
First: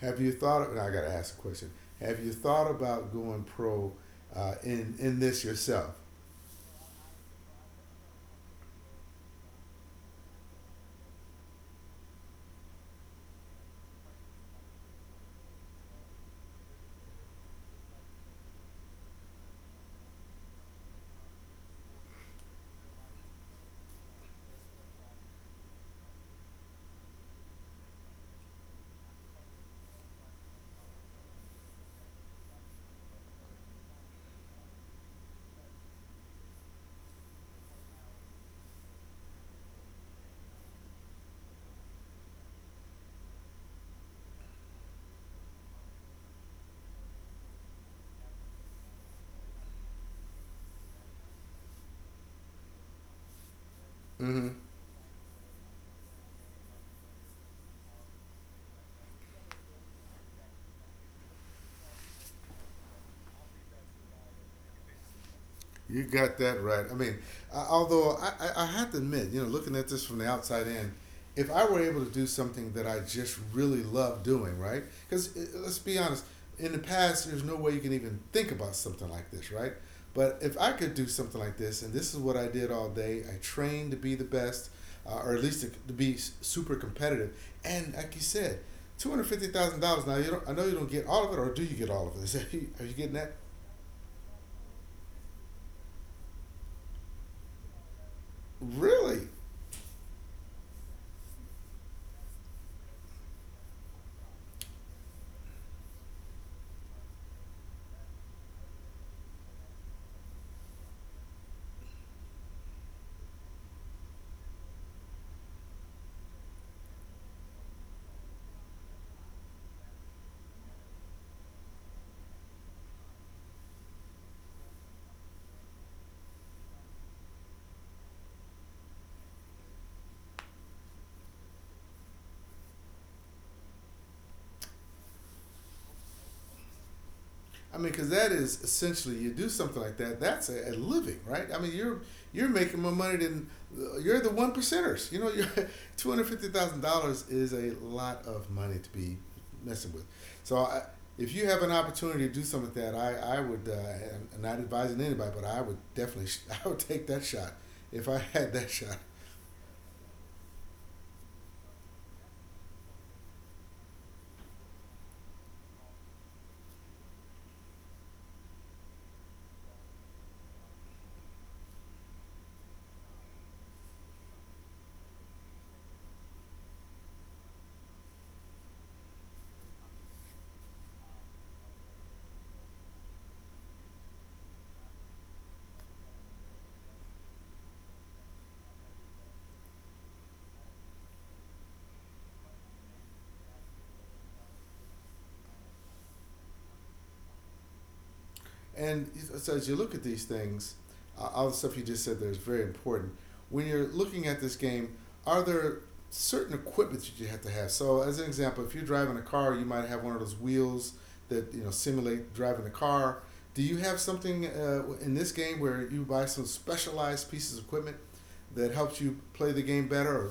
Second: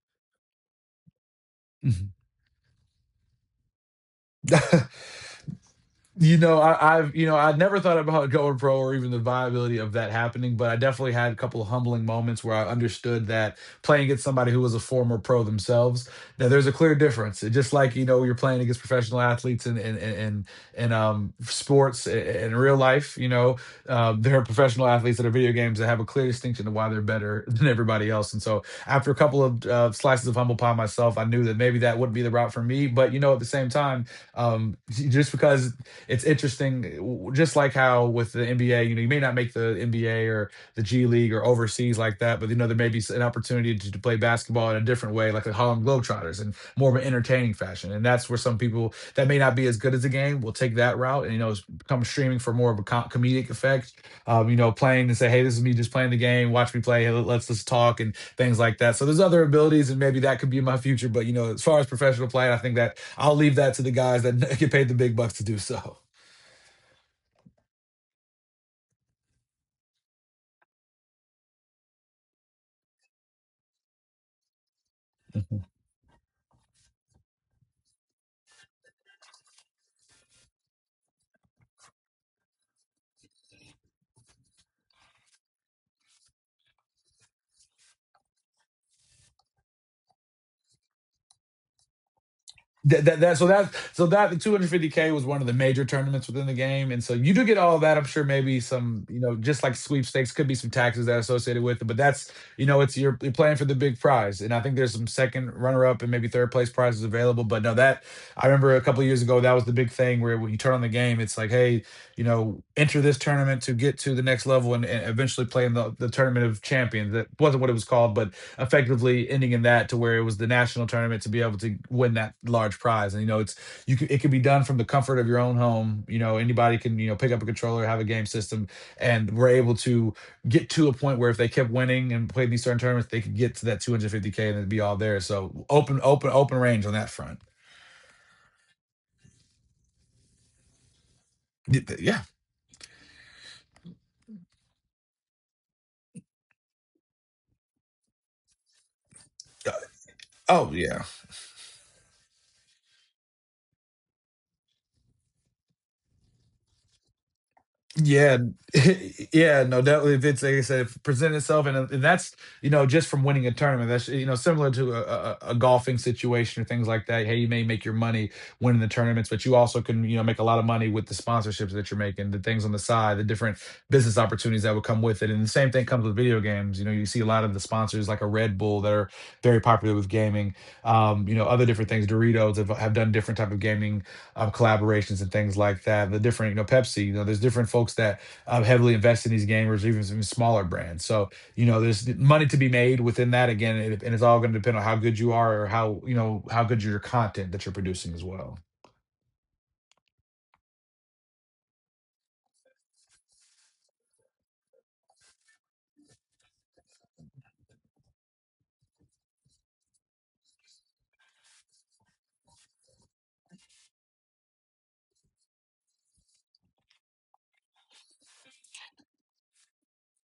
S1: Have you thought? Of, I got to ask a question. Have you thought about going pro uh, in in this yourself?
S2: You know, I, I've you know, I never thought about going pro or even the viability of that happening. But I definitely had a couple of humbling moments where I understood that playing against somebody who was a former pro themselves, that there's a clear difference. It, just like you're playing against professional athletes and sports and in real life. There are professional athletes that are video games that have a clear distinction of why they're better than everybody else. And so after a couple of slices of humble pie myself, I knew that maybe that wouldn't be the route for me. But you know, at the same time, just because it's interesting, just like how with the NBA, you know, you may not make the NBA or the G League or overseas like that, but you know, there may be an opportunity to play basketball in a different way, like the Harlem Globetrotters, in more of an entertaining fashion. And that's where some people that may not be as good as the game will take that route. And you know, come streaming for more of a comedic effect.
S1: Mm-hmm.
S2: You know, playing and say, "Hey, this is me just playing the game. Watch me play. Hey, let's just talk and things like that." So there's other abilities, and maybe that could be in my future. But you know, as far as professional play, I think that I'll leave that to the guys that get paid the big bucks to do so.
S1: You got that right. I mean, I, although I have to admit, you know, looking at this from the outside in, if I were able to do something that I just really love doing, right? Because let's be honest, in the past, there's no way you can even think about something like this, right? But if I could do something like this, and this is what I did all day, I trained to be the best, or at least to be super competitive. And like you said, $250,000. Now you don't. I know you don't get all of it, or do you get all of it? Is that, are you
S2: That,
S1: getting
S2: that,
S1: that?
S2: that so that so that the 250k was one of the major tournaments within the game, and so you do get all of that. I'm sure maybe some, you
S1: Really?
S2: know, just like sweepstakes, could be some taxes that are associated with it, but that's you know it's you're playing for the big prize, and I think there's some second runner up and maybe third place prizes available. But no, that I remember a couple of years ago that was the big thing where when you turn on the game, it's like, hey, you know, enter this tournament to get to the next level and eventually play in the tournament of champions. That wasn't what it was called, but effectively ending in that to where it was the national tournament to be able to win that large prize. And you know it's you can, it can be done from the comfort of your own home. You know, anybody can, you know, pick up a controller, have a game system, and we're able to get to a point where if they kept winning and played these certain tournaments, they could get to that 250k and it'd be all there. So open range on that front.
S1: I mean, because that is essentially you do something like that. That's a living, right? I mean, you're
S2: Yeah.
S1: you're making more money than you're the one percenters. You know, you're $250,000 is a lot of money to be messing with. So,
S2: Oh
S1: I,
S2: yeah.
S1: if you have an opportunity to do something like that, I would I'm not advising anybody, but I would definitely I would take that shot if I
S2: Yeah,
S1: had that shot.
S2: yeah, no, definitely. If it's, like I said, if it presents itself, and that's, you know, just from winning a tournament, that's you know similar to a, a golfing situation or things like that. Hey, you may make your money winning the tournaments, but you also can, you know, make a lot of money with the sponsorships that you're making, the things on the side, the different business opportunities that would come with it. And the same thing comes with video games. You know, you see a lot of the sponsors like a Red Bull that are very popular with gaming. You know, other different things. Doritos have done different type of gaming collaborations and things like that. The different, you know, Pepsi, you know, there's different folks that heavily invest in these gamers, even some smaller brands. So, you know, there's money to be made within that again, and it's all going to depend on how good you are or how, you know, how good your content that you're producing as well.
S1: And so as you look at these things, all the stuff you just said there is very important. When you're looking at this game, are there certain equipment that you have to have? So as an example, if you're driving a car, you might have one of those wheels that you know simulate driving a car. Do you have something in this game where you buy some specialized pieces of equipment that helps you play the game better or,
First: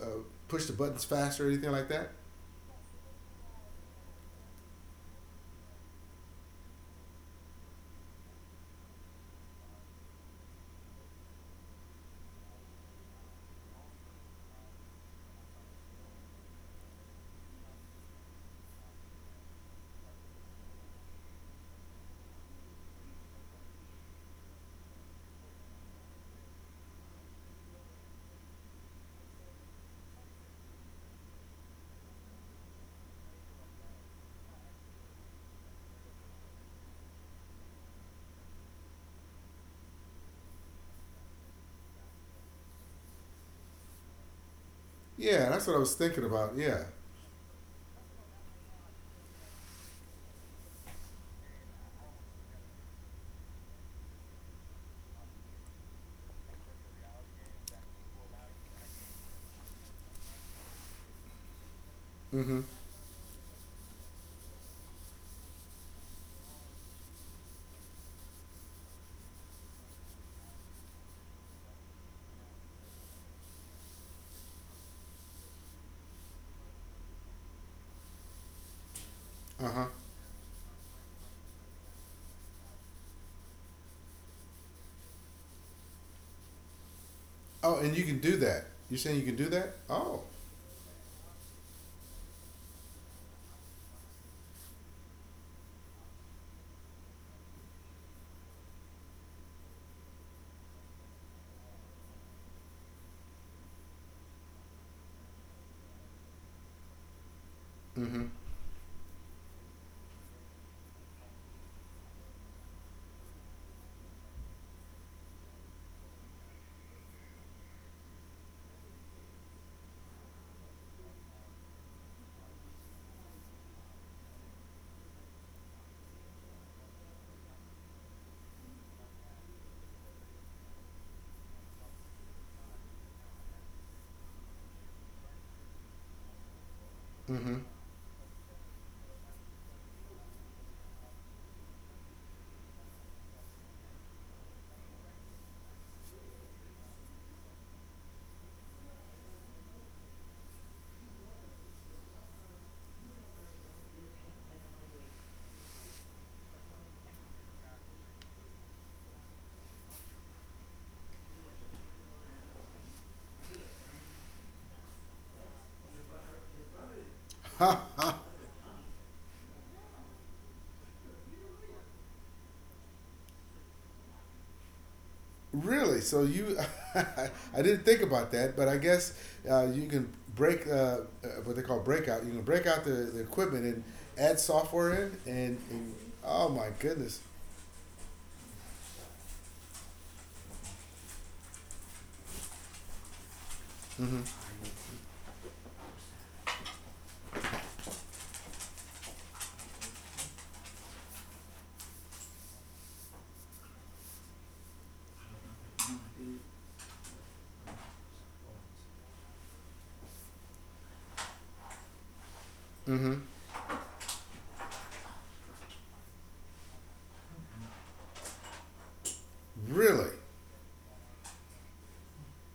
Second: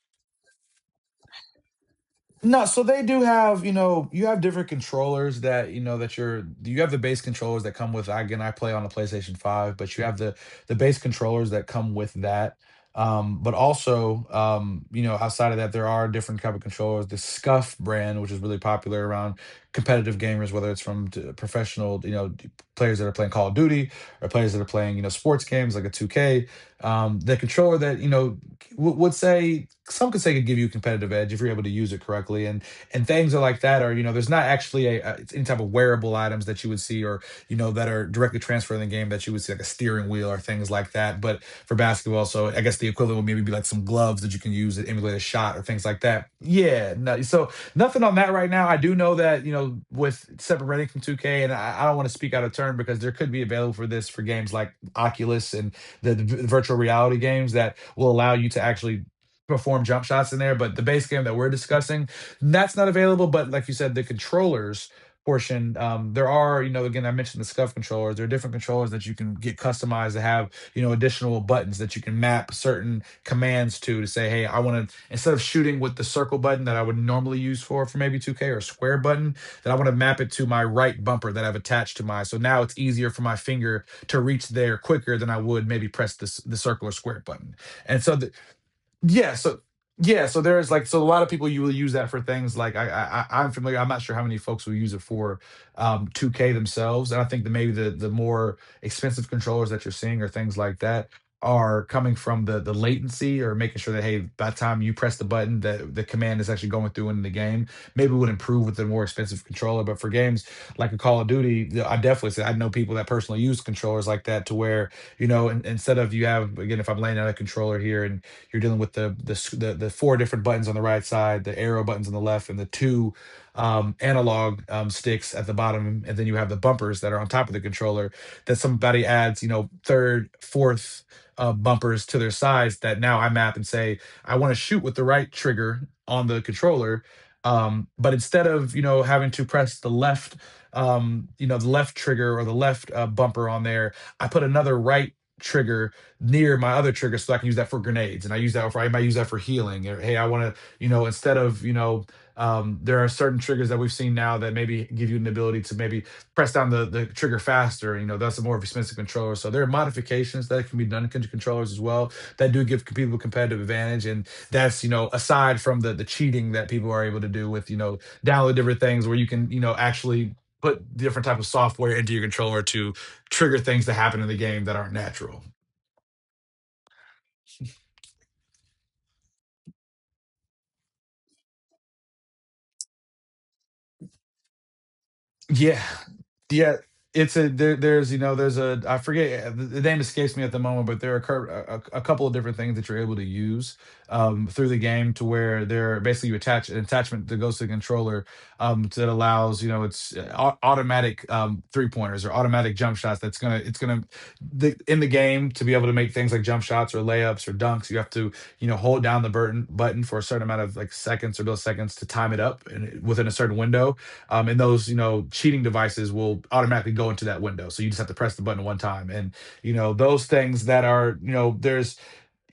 S1: or uh, push the buttons faster or anything like that?
S2: No, so they do have, you know, you have different controllers that, you know, that you're you have the base controllers that come with. Again, I play on a PlayStation 5, but you have the base controllers that come with that. But also, you know, outside of that, there are different type of controllers. The Scuf brand, which is really popular around competitive gamers, whether it's from professional, you know, players that are playing Call of Duty, or players that are playing, you know, sports games like a 2K. The controller that, you know, would say, some could say, could give you a competitive edge if you're able to use it correctly and things are like that. Or you know there's not actually a, any type of wearable items that you would see, or you know that are directly transferred in the game that you would see, like a steering wheel or things like that. But for basketball, so I guess the equivalent would maybe be like some gloves that you can use to emulate a
S1: Yeah,
S2: shot or
S1: that's what I
S2: things
S1: was
S2: like
S1: thinking
S2: that.
S1: about. Yeah.
S2: Yeah, no, so nothing on that right now. I do know that, you know, with separating from 2K, and I don't want to speak out of turn because there could be available for this for games like Oculus and the virtual reality games that will allow you to actually perform jump shots in there. But the base game that we're discussing,
S1: Mm-hmm.
S2: that's not available. But like you said, the controllers portion, there are, you know, again, I mentioned the Scuff controllers. There are different controllers that you can get customized to have, you know, additional buttons that you can map certain commands to say, hey, I want to, instead of shooting with the circle button that I would normally use for maybe 2K, or a square button,
S1: Uh
S2: that I want
S1: huh.
S2: to map it to my right bumper that I've attached to my. So now it's easier for my finger to reach there quicker than I would maybe press this the circle or square button.
S1: Oh, and
S2: And
S1: you
S2: so
S1: can
S2: the,
S1: do that. You're saying you
S2: yeah,
S1: can do
S2: so
S1: that? Oh.
S2: yeah, so there's like, so a lot of people you will use that for things like I'm familiar. I'm not sure how many folks will use it for 2K themselves, and I think that maybe the more expensive controllers that you're seeing or things like that are coming from the latency, or making sure that, hey, by the time you press the button that the command is actually going through in the game, maybe it
S1: Mm-hmm.
S2: would improve with the more expensive controller. But for games like a Call of Duty, I definitely say I know people that personally use controllers like that, to where, you know, instead of, you have, again, if I'm laying out a controller here, and you're dealing with the four different buttons on the right side, the arrow buttons on the left, and the two analog sticks at the bottom, and then you have the bumpers that are on top of the controller. That somebody adds, you know, third, fourth bumpers to their sides. That now I map and say, I want to shoot with the right trigger on the controller.
S1: Mm-hmm.
S2: But instead of, you know, having to press the left, you know, the left trigger or the left bumper on there, I put another right trigger near my other trigger, so I can use that for grenades, and I use that for, I might use that for healing, or hey, I want to, you know, instead of, you know, there are certain triggers that we've seen now that maybe give you an ability to maybe press down the trigger faster. You know, that's a more expensive controller. So there are modifications that can be done to controllers as well that do give people competitive advantage. And that's, you know, aside from the cheating that people are able to do with, you know, download different things where you can, you know, actually put different type of software into your controller to trigger things that happen in the game that aren't natural.
S1: Really? So you, I didn't think about that, but I guess you can break what they call breakout. You can break out the equipment and add software in, and,
S2: Yeah,
S1: and oh my
S2: yeah.
S1: goodness.
S2: It's a there. There's, you know, there's a, I forget, the name escapes me at the moment, but there are a, a couple of different things that you're able to use
S1: Mm-hmm.
S2: through the game, to where they're basically, you attach an attachment that goes to the controller, that allows, you know, it's automatic three pointers or automatic jump shots. That's gonna it's gonna the, in the game to be able to make things like jump shots or layups or dunks. You have to hold down the button for a certain amount of like seconds or milliseconds to time it up and
S1: Mm-hmm.
S2: within a certain window, and those cheating devices will automatically go into that window, so you just have to press the button one time and you know
S1: Really?
S2: those things that are you know there's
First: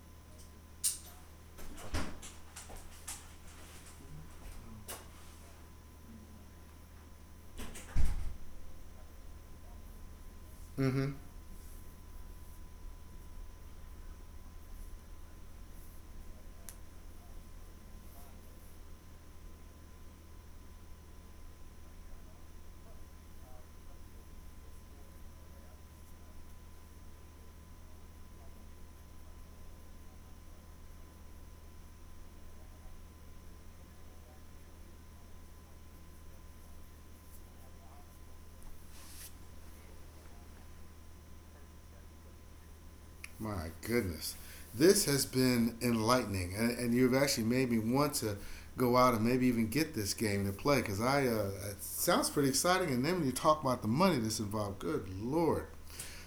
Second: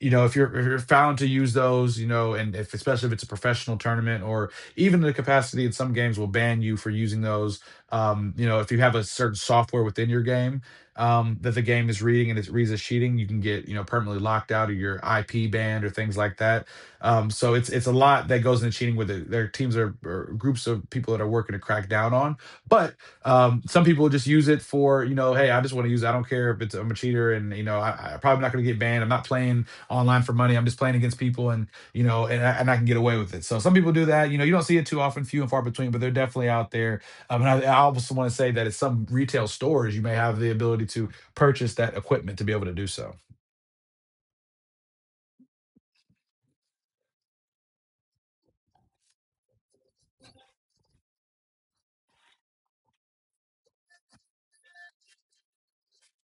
S2: if you're found to use those, and if especially if it's a professional tournament or even the capacity, in some games will ban you for using those. If you have a certain software within your game
S1: Mm-hmm.
S2: that the game is reading and it reads as cheating, you can get permanently locked out, of your IP banned, or things like that. So it's a lot that goes into cheating with it. There are teams or groups of people that are working to crack down on, but some people just use it for, hey, I just want to use it. I don't care if it's, I'm a cheater, and I'm probably not going to get banned. I'm not playing online for money. I'm just playing against people, and I can get away with it. So some people do that. You know, you don't see it too often, few and far between, but they're definitely out there. And I also want to say that at some retail stores, you may have the ability to purchase that equipment to be able to do so.
S1: My goodness. This has been enlightening, and you've actually made me want to go out and maybe even get this game to play because I it sounds pretty exciting. And then when you talk about the money that's involved, good lord!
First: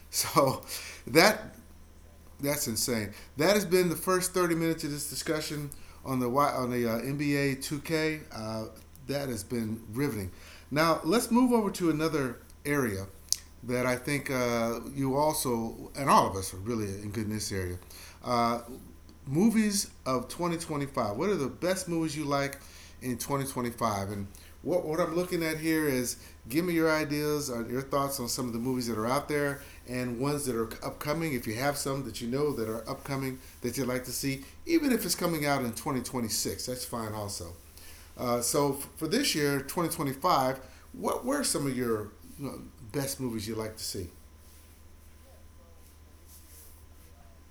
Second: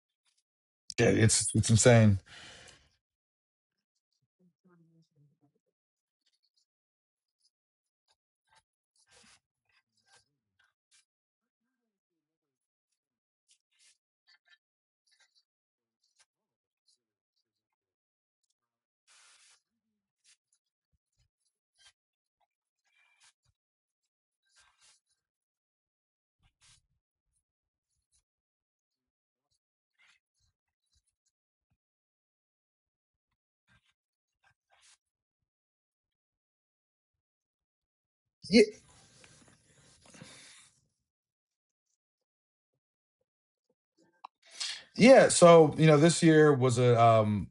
S1: So
S2: Yeah, it's
S1: that
S2: it's insane.
S1: that's insane. That has been the first 30 minutes of this discussion on the NBA 2K. That has been riveting. Now let's move over to another area that I think you also and all of us are really in good in this area. Uh, movies of 2025. What are the best movies you like in 2025? And what I'm looking at here is give me your ideas or your thoughts on some of the movies that are out there and ones that are upcoming. If you have some that you know that are upcoming that you'd like to see, even if it's coming out in 2026, that's fine also. Uh,
S2: Yeah.
S1: so f- for this year, 2025, what were some of your you know, best movies you like to see?
S2: Yeah, so you know, this year was a,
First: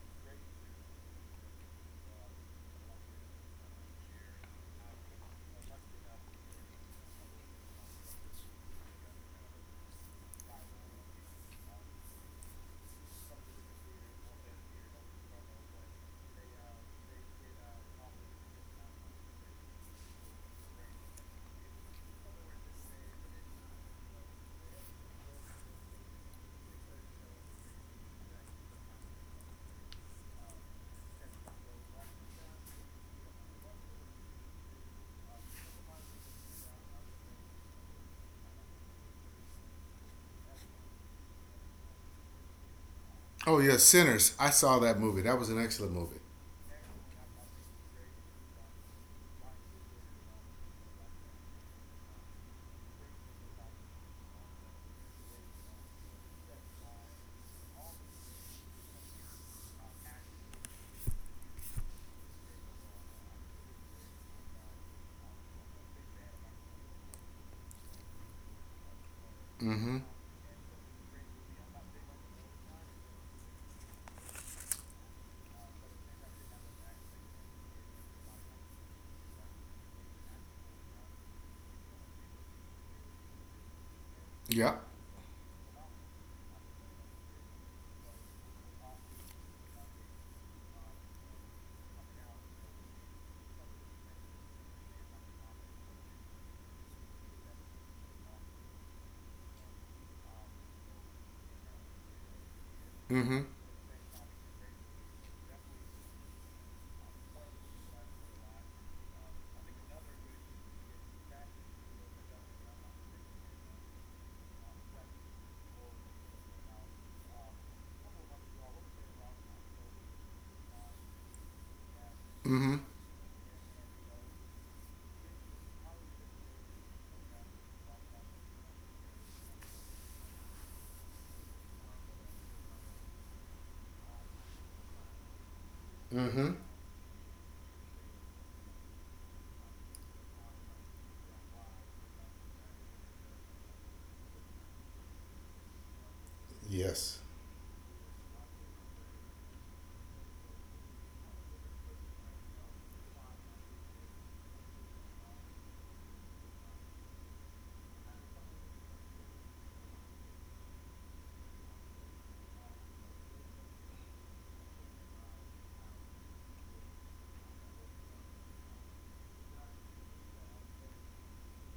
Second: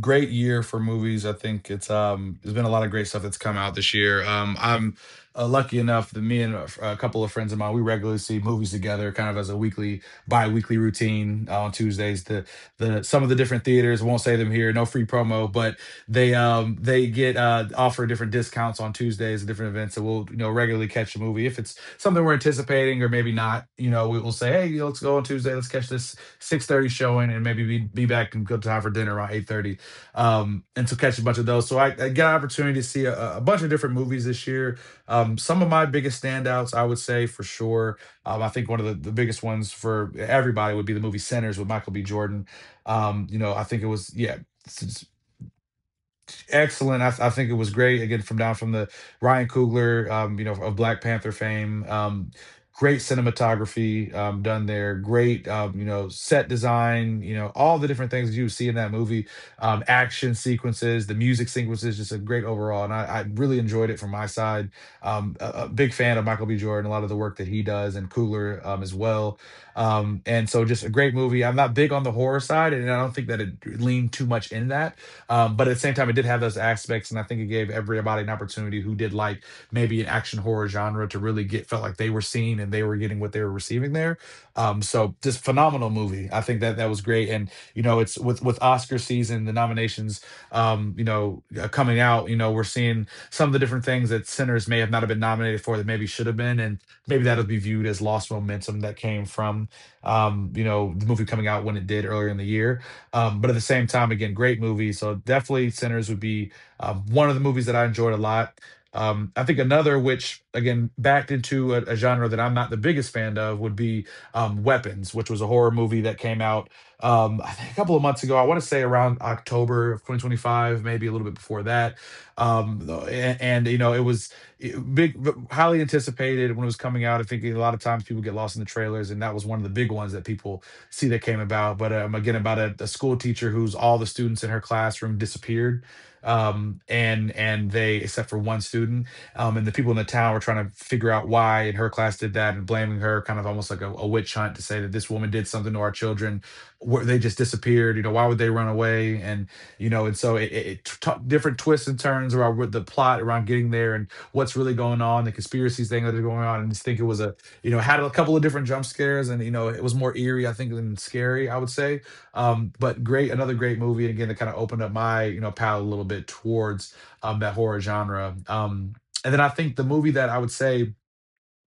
S2: great year for movies. I think it's, there's been a lot of great stuff that's come out this year. I'm lucky enough that me and a couple of friends of mine, we regularly see movies together, kind of as a weekly, bi-weekly routine on Tuesdays. The some of the different theaters, won't say them here, no free promo, but they get offer different discounts on Tuesdays, different events. So we'll, you know, regularly catch a movie if it's something we're anticipating or maybe not. You know, we will say, hey, you know, let's go on Tuesday, let's catch this 6:30 showing, and maybe be back in good time for dinner around 8:30. And to catch a bunch of those. So I got an opportunity to see a bunch of different movies this year. Some of my biggest standouts, I would say for sure. I think one of the biggest ones for everybody would be the movie Centers with Michael B. Jordan. You know,
S1: Oh
S2: I
S1: yeah,
S2: think it was,
S1: Sinners.
S2: yeah.
S1: I saw that
S2: It's
S1: movie. That was an excellent movie.
S2: excellent. I think it was great. Again, from down from the Ryan Coogler, you know, of Black Panther fame. Great cinematography done there. Great, you know, set design. You know, all the different things you see in that movie. Action sequences, the music sequences, just a great overall. And I really enjoyed it from my side. A big fan of Michael B. Jordan, a lot of the work that he does, and Coogler as well.
S1: Mm-hmm.
S2: And so, just a great movie. I'm not big on the horror side, and I don't think that it leaned too much in that, but at the same time, it did have those aspects, and I think it gave everybody an opportunity who did like maybe an action horror genre to really get felt like they were seen and they were getting what they were receiving there.
S1: Yeah.
S2: So just phenomenal movie. I think that that was great, and you know, it's with Oscar season, the nominations, coming out. You know, we're seeing some of the different things that Sinners may have not have been nominated for that maybe should have been, and maybe that'll be viewed as lost momentum that came from, you know, the movie coming out when it did earlier in the year,
S1: Mm-hmm.
S2: but at the same time, again, great movie. So definitely Sinners would be one of the movies that I enjoyed a lot. I think another, which again backed into a genre that I'm not the biggest fan of, would be Weapons, which was a horror movie that came out, I think a couple of months ago. I want to say around October of 2025, maybe a little bit before that.
S1: Mm-hmm.
S2: And you know, it was big, highly anticipated when it was coming out. I think a lot of times people get lost in the trailers, and that was one of the big ones that people see that came about. But again, about a school teacher who's all the students in her classroom disappeared,
S1: Mm-hmm.
S2: and they, except for one student, and the people in the town were trying to figure out why, and her class did that and blaming her, kind of almost like a witch hunt, to say that this woman did something to our children, where
S1: Yes.
S2: they just disappeared. You know, why would they run away? And you know, and so different twists and turns around with the plot around getting there and what's really going on, the conspiracies thing that are going on, and just think it was a, you know, had a couple of different jump scares, and you know, it was more eerie, I think, than scary, I would say. But great, another great movie, and again, that kind of opened up my, you know, palette a little bit towards that horror genre. And then I think the movie that I would say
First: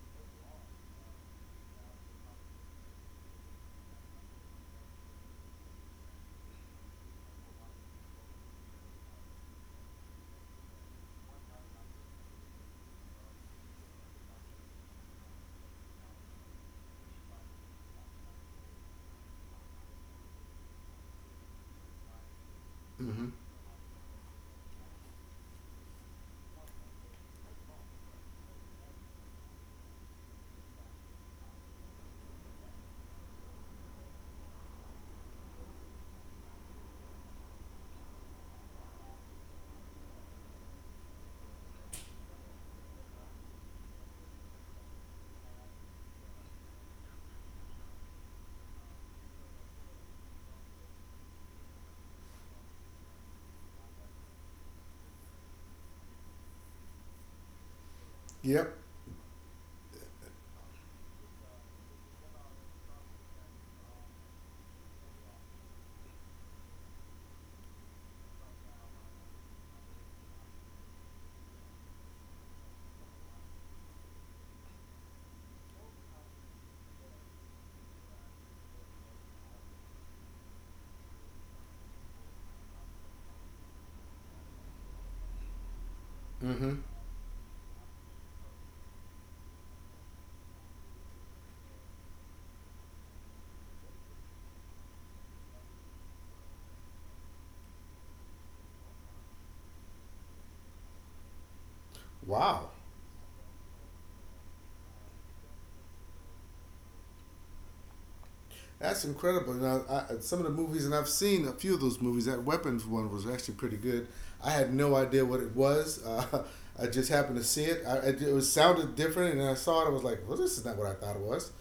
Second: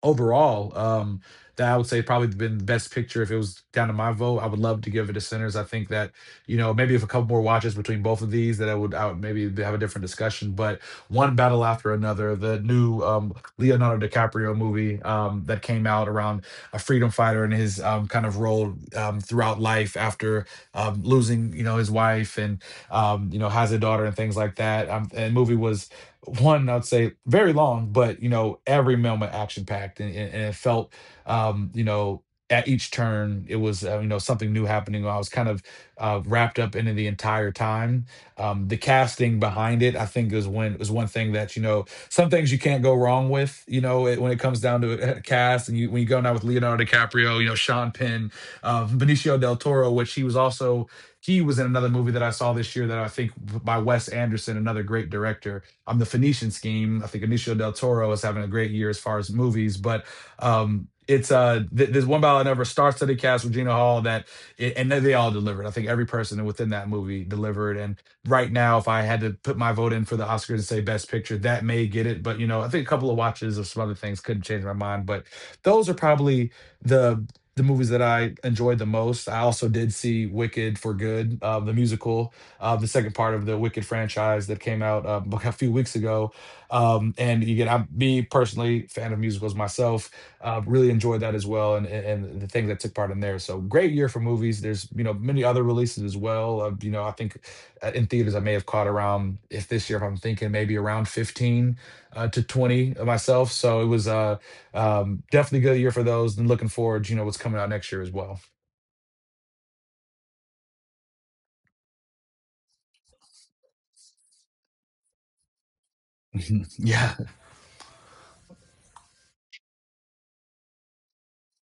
S2: overall, that I would say probably been the best picture, if it was down to my vote, I would love to give it to Sinners. I think that, you know, maybe if a couple more watches between both of these, that I would maybe have a different discussion. But One Battle After Another, the new Leonardo DiCaprio movie that came out, around a freedom fighter and his, kind of role throughout life after, losing, you know, his wife, and
S1: Mm-hmm.
S2: you know, has a daughter and things like that. And movie was one I'd say very long, but you know, every moment action packed, and, it felt, um you know at each turn it was, you know, something new happening. I was kind of, wrapped up into the entire time. The casting behind it, I think is, when is one thing that, you know, some things you can't go wrong with, you know it, when it comes down to a cast, and you, when you go now with Leonardo DiCaprio, you know, Sean Penn, Benicio del Toro, which he was also, he was in another movie that I saw this year that I think, by Wes Anderson, another great director, I'm the Phoenician Scheme. I think Benicio del Toro is having a great
S1: Yep.
S2: year as far as movies. But there's One Ballad I Never, starts to the cast with Regina Hall that it, and they all delivered. I think every person within that movie delivered. And right now, if I had to put my vote in for the Oscars and say Best Picture, that may get it. But you know, I think a couple of watches of some other things couldn't change my mind. But those are probably the the movies that I enjoyed the most. I also did see Wicked for Good, the musical, the second part of the Wicked franchise that came out a few weeks ago.
S1: Mm-hmm.
S2: And you get, I'm, me personally, fan of musicals myself, really enjoyed that as well, and the things that took part in there. So great year for movies. There's, you know, many other releases as well. You know, I think in theaters I may have caught around, if this year if I'm thinking, maybe around 15 to
S1: Wow.
S2: 20 myself. So it was definitely a good year for those, and looking forward, you know, what's coming out next year as well.
S1: That's incredible. Now, some of the movies, and I've seen a few of those movies. That Weapons one was actually pretty good. I had no idea what it was. I just
S2: Yeah.
S1: happened to see it. It was sounded different, and I saw it. I was like, "Well, this is not what I thought it was."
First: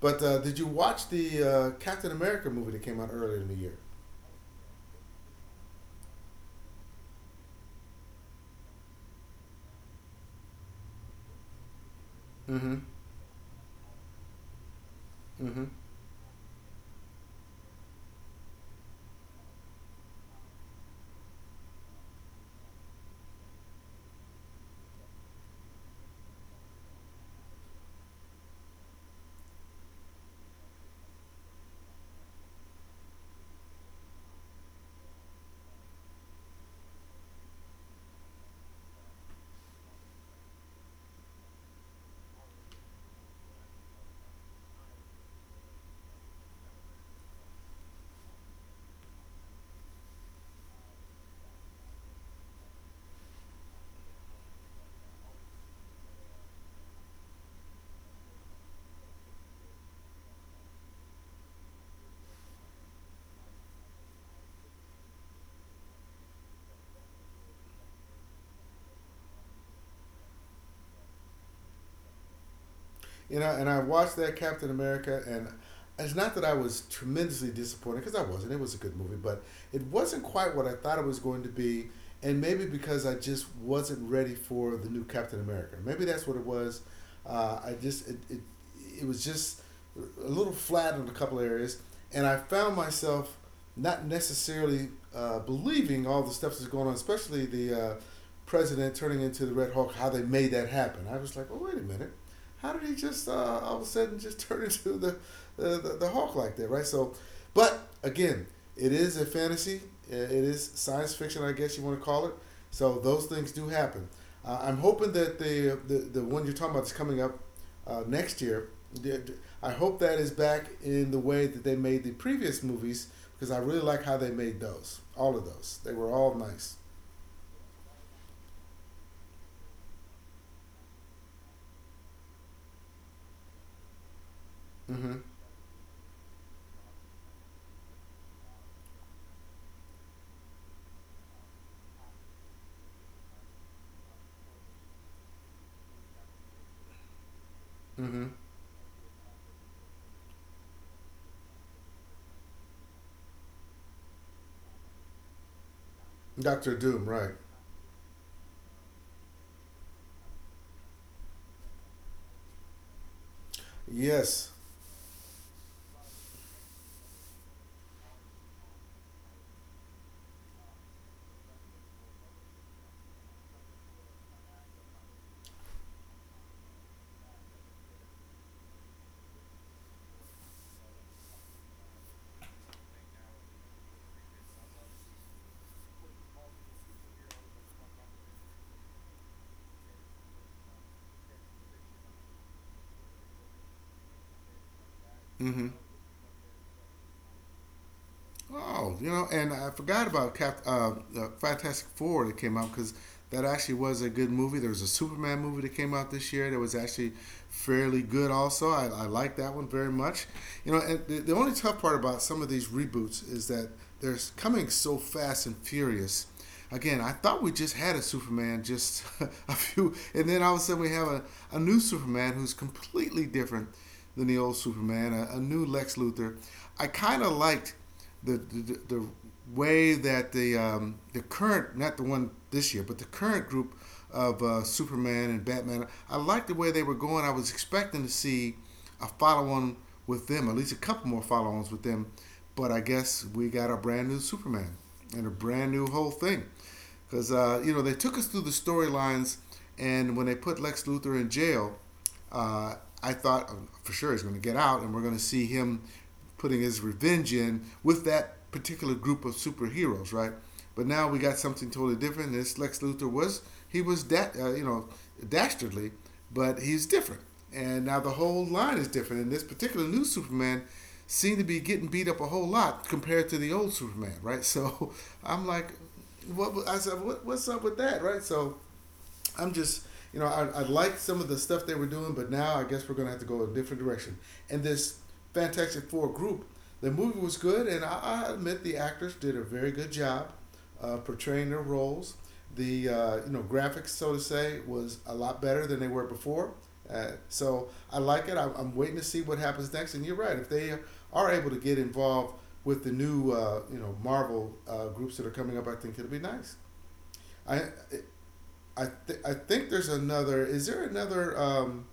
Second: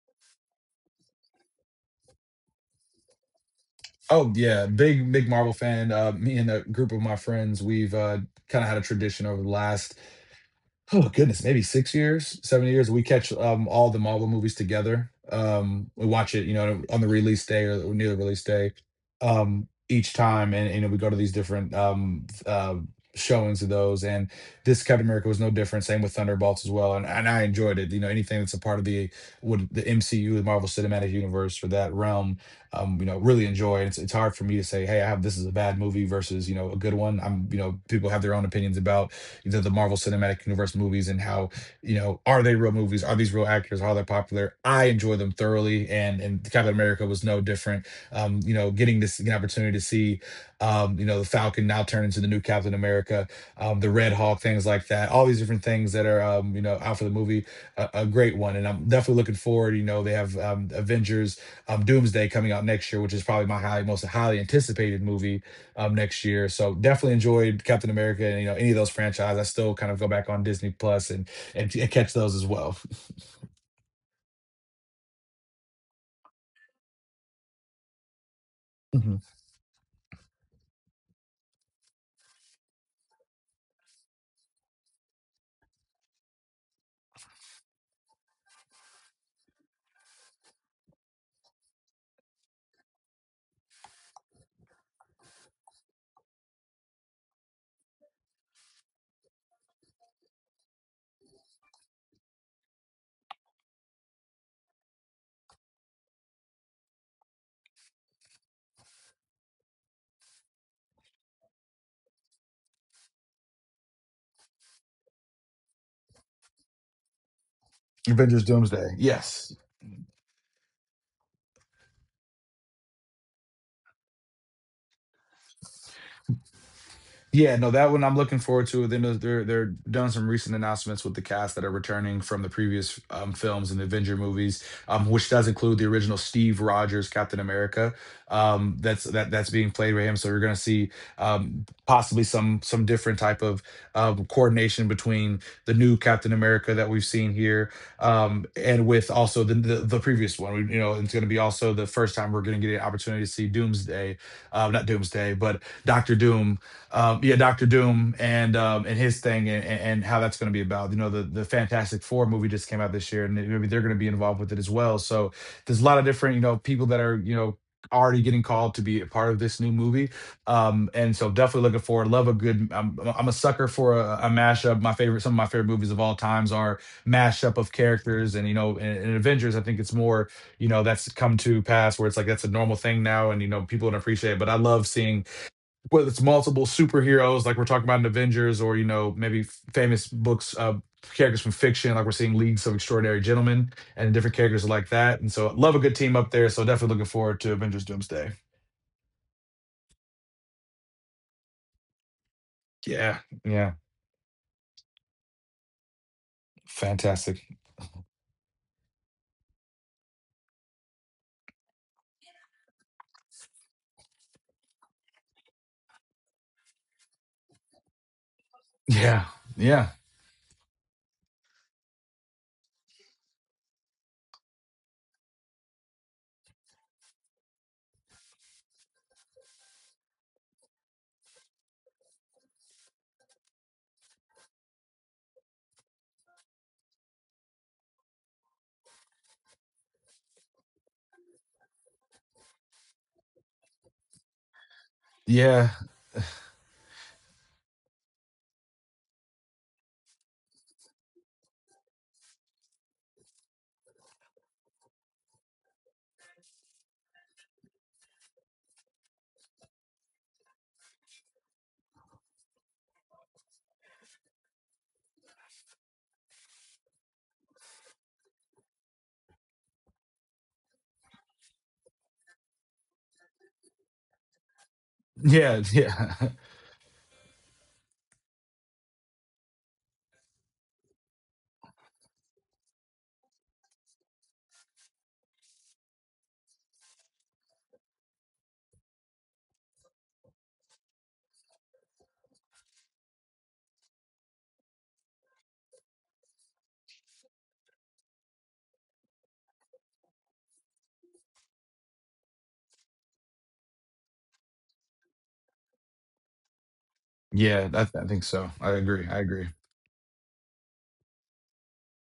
S1: But did you watch the Captain America movie that came out earlier in the year?
S2: Oh yeah, big Marvel fan. Me and a group of my friends, we've, kind of had a tradition over the last, oh goodness, maybe 6 years, seven
S1: Mm-hmm.
S2: years. We catch all the Marvel movies together.
S1: Mm-hmm.
S2: We watch it, you know, on the release day or near the release day each time, and you know, we go to these different showings of those. And this Captain America was no different. Same with Thunderbolts as well, and I enjoyed it. You know, anything that's a part of the what the MCU, the Marvel Cinematic Universe, or that realm, you know, really enjoy. It's hard for me to say, hey, I have, this is a bad movie versus, you know, a good one. I'm, you know, people have their own opinions about the Marvel Cinematic Universe movies, and how, you know, are they real movies? Are these real actors? Are they popular? I enjoy them thoroughly, and Captain America was no different. Getting this an opportunity to see, the Falcon now turn into the new Captain America, the Red Hawk, things like that. All these different things that are out for the movie, a great one, and I'm definitely looking forward. You know, they have Avengers Doomsday coming out next year, which is probably my highly anticipated movie next year. So definitely enjoyed Captain America and you know any of those franchises. I still kind of go back on Disney Plus and and catch those as well.
S1: You know, and I watched that Captain America, and it's not that I was tremendously disappointed because I wasn't. It was a good
S2: Mhm.
S1: movie, but it wasn't quite what I thought it was going to be, and maybe because I just wasn't ready for the new Captain America. Maybe that's what it was. I just it was just a little flat in a couple areas, and I found myself not necessarily believing all the stuff that's going on, especially the president turning into the Red Hulk. How they made that happen? I was like, oh wait a minute, how did he just all of a sudden just turn into the Hulk like that, right? So, but again, it is a fantasy. It is science fiction, I guess you want to call it. So those things do happen. I'm hoping that the one you're talking about is coming up
S2: Avengers
S1: next year.
S2: Doomsday, yes.
S1: I hope that is back in the way that they made the previous movies because I really like how they made those. All of those, they were all nice.
S2: Yeah, no, that one I'm looking forward to. They're done some recent announcements with the cast that are returning from the previous films and the Avenger movies,
S1: Mm-hmm.
S2: which does include the original Steve Rogers Captain America. That's being played by him. So you're going to see possibly some different type of coordination between the new Captain America that we've seen here
S1: Mm-hmm.
S2: and with also the the previous one. We, you know, it's going to be also the first time we're going to get an opportunity to see Doomsday, not Doomsday, but Doctor Doom,
S1: Doctor Doom, right?
S2: yeah, Doctor Doom and his thing and how that's going to be about. You know, the Fantastic Four movie just came out this year, and maybe they're going to be involved with
S1: Yes.
S2: it as well. So there's a lot of different you know people that are you know already getting called to be a part of this new movie. And so definitely looking forward. Love a good. I'm a sucker for a mashup. Some of my favorite movies of all times are mashup of characters, and you know, in Avengers, I think it's more you know that's come to pass where it's like that's a normal thing now, and you know people don't appreciate. It. But I love seeing whether it's multiple superheroes like we're talking about in Avengers or you know maybe famous books characters from fiction like we're seeing Leagues of Extraordinary Gentlemen and different characters like that and so
S1: Mm-hmm.
S2: love a good team up there so definitely looking forward to Avengers Doomsday.
S1: Oh, you know, and I forgot about Fantastic Four that came out because
S2: Yeah.
S1: that
S2: Yeah.
S1: actually was a good movie. There was a Superman movie that came out this year that was actually
S2: Fantastic.
S1: fairly good. Also, I like that one very much. You know, and the only tough part about some of these reboots is that they're coming so fast and furious. Again, I thought we just had a Superman just
S2: Yeah.
S1: a
S2: Yeah.
S1: few, and then all of a sudden we have a new Superman who's completely different than the old Superman, a new Lex Luthor. I kind of liked the way that the current, not the one this year, but the current group of Superman and Batman, I liked the way they were going. I was expecting to see a follow on with them, at least a couple more follow ons with them. But I guess we got a brand new Superman and a
S2: Yeah.
S1: brand new whole thing because you know they took us through the storylines, and when they put Lex Luthor in jail, uh, I thought, for sure he's going to get out, and we're going to see him putting his revenge in with that particular group of superheroes, right? But now we got something totally different. This Lex Luthor was dastardly, but he's different, and now the whole line is different. And this particular new Superman seemed to be getting beat up a whole lot compared to the old Superman, right? So I'm
S2: Yeah.
S1: like,
S2: Yeah.
S1: what I said, what's up with that, right? So I'm just, you know, I liked some of the stuff they were doing, but now I guess we're going to have to go a different direction. And this Fantastic Four group, the movie was good, and I admit the actors did a very good job portraying their roles. The graphics, so to say, was a lot better than they were before. So I like it. I'm waiting to see what happens next. And you're right. If they are able to get involved with the new, Marvel groups that are coming up, I think it'll be nice.
S2: Yeah,
S1: I
S2: I think so. I
S1: I
S2: agree. I
S1: th- I
S2: agree.
S1: think there's another. Is there another